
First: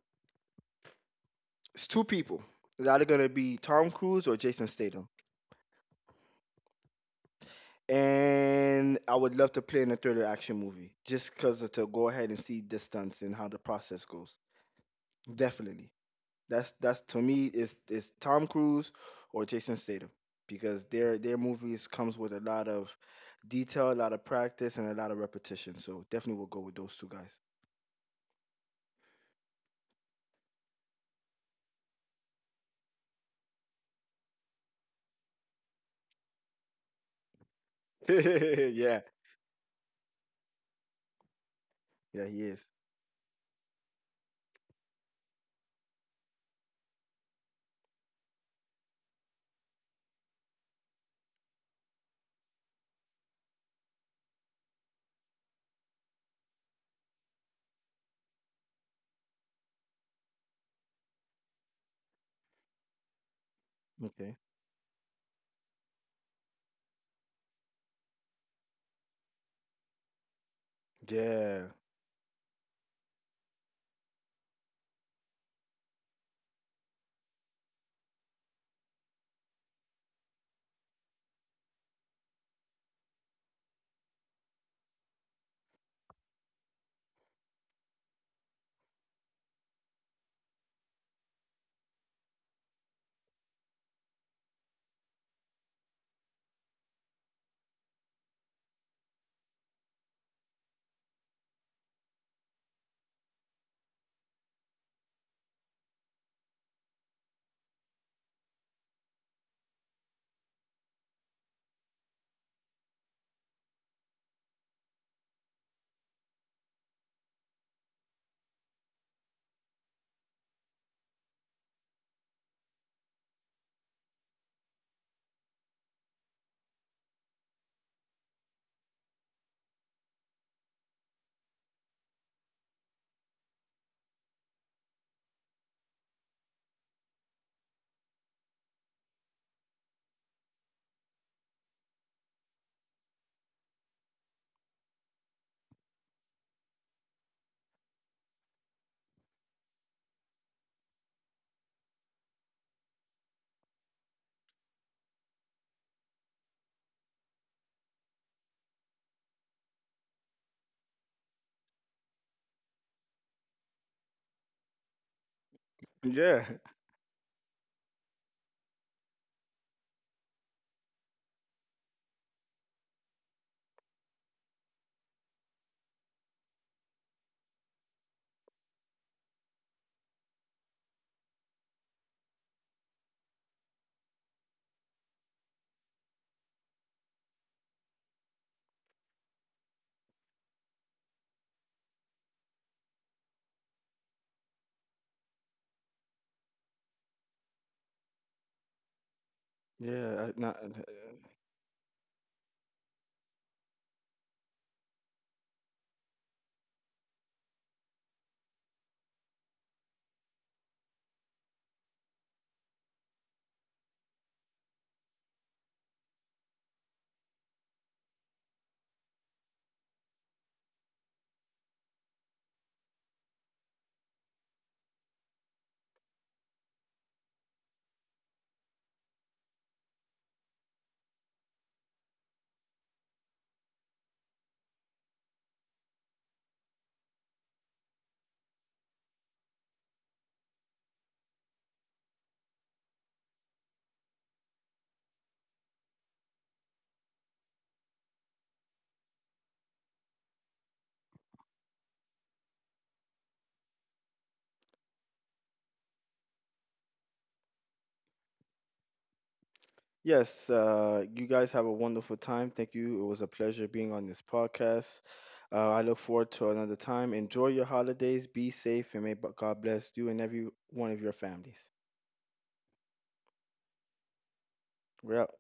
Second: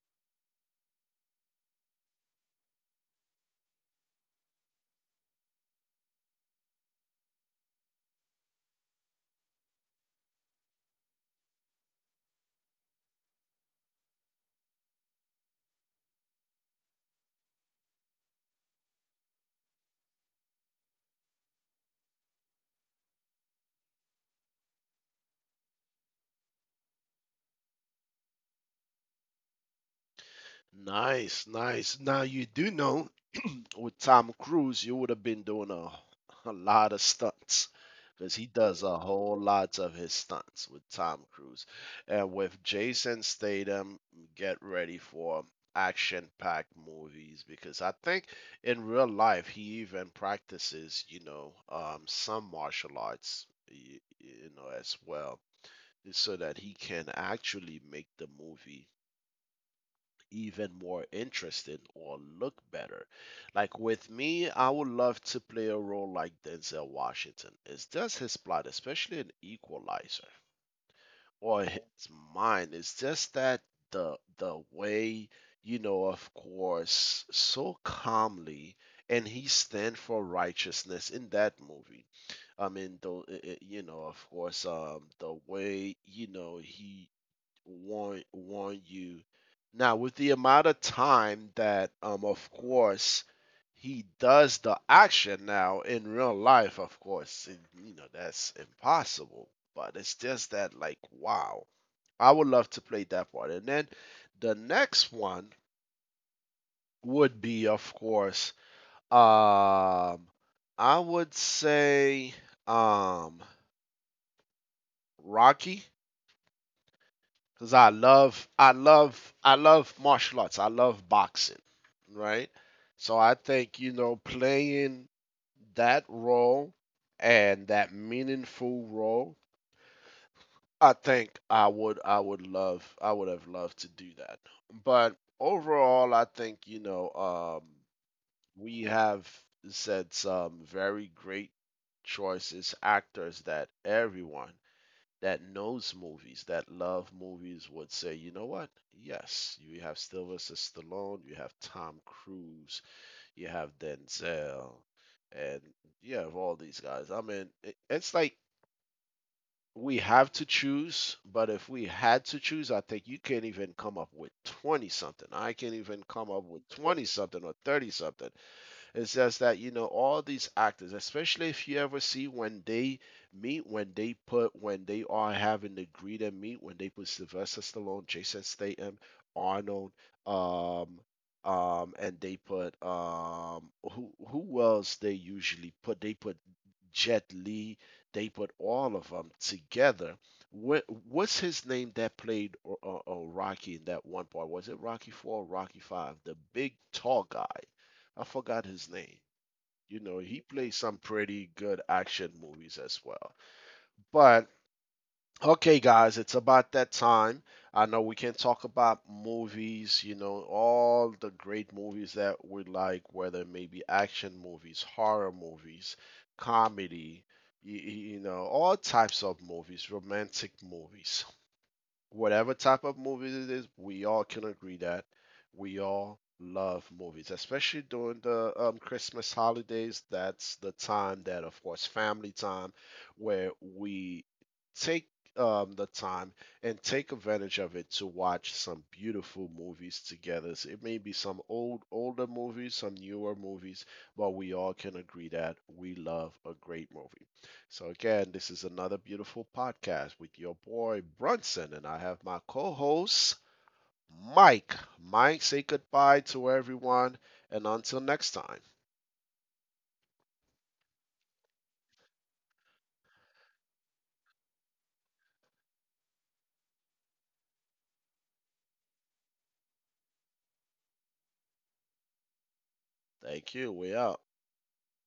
Speaker 2: It's two people. It's either gonna be Tom Cruise or Jason Statham. And I would love to play in a thriller action movie just because to go ahead and see the stunts and how the process goes. Definitely. That's to me is Tom Cruise or Jason Statham because their movies comes with a lot of detail, a lot of practice, and a lot of repetition. So definitely we'll go with those two guys.
Speaker 1: Nice, nice. Now you do know with Tom Cruise, you would have been doing a lot of stunts because he does a
Speaker 2: [laughs] Yeah,
Speaker 1: whole lot of his stunts with Tom Cruise.
Speaker 2: yeah,
Speaker 1: And
Speaker 2: he
Speaker 1: with
Speaker 2: is.
Speaker 1: Jason Statham, get ready for action packed movies because I think in real life he even practices, you know, some martial arts, you know, as well, so that he can actually make the movie even more interesting or look better. Like with
Speaker 2: Okay.
Speaker 1: me, I would love to play a role like Denzel Washington. It's just his plot, especially in Equalizer or
Speaker 2: Yeah,
Speaker 1: his mind. It's just that the way, you know, of course, so calmly, and he stand for righteousness in that movie. I mean, though, you know, of course, the way you know he warn you. Now, with the amount of time that, of course, he does the action now in real life, of course, you know that's impossible. But it's just that, like, wow, I would love to play that part. And then the next one would be, of course, um, I would say, um, Rocky. Because I love martial arts. I love boxing, right? So I think you know playing that role and that meaningful role. I would love, I would have loved to do that. But overall, I think you know um, we have said some very great choices, actors that everyone that knows movies, that love movies, would say, you know what? Yes, you have Sylvester Stallone, you have Tom Cruise, you have Denzel, and you have all these guys. I mean, it's like we have to choose, but if we had to choose, I think you can't even come up with 20 something. I can't even come
Speaker 2: yeah,
Speaker 1: up with 20 something or 30 something. It's just that you know all these actors, especially if you ever see when they meet, when they are having the greet and meet, when they put Sylvester Stallone, Jason Statham, Arnold, um, and they put who else they usually put? They put Jet Li. They put all of them together. What's his name that played Rocky in that one part? Was it Rocky Four or Rocky Five? The big tall guy. I forgot his name.
Speaker 2: [laughs]
Speaker 1: You know,
Speaker 2: yeah.
Speaker 1: he plays some pretty good action movies as well. But okay, guys, it's about that time. I know we can talk about movies, you know, all the great movies that we like, whether it may be action movies, horror movies, comedy, you know, all types of movies, romantic movies, whatever type of movies it is, we all can agree that we all love movies, especially during the Christmas holidays. That's the time that, of course, family time, where we take the time and take advantage of it to watch some beautiful movies together. So it may be some old, older movies, some newer movies, but we all can agree that we love a great movie. So, again, this is another beautiful podcast with your boy Brunson, and I have my co host, Mike. Mike, say goodbye to everyone, and until next time,
Speaker 2: Yes, you guys have a wonderful time. Thank you. It was a pleasure being on this podcast. I look forward to another time. Enjoy your holidays. Be safe and may God bless you and every one of your families.
Speaker 1: thank you. We out.
Speaker 2: We're out.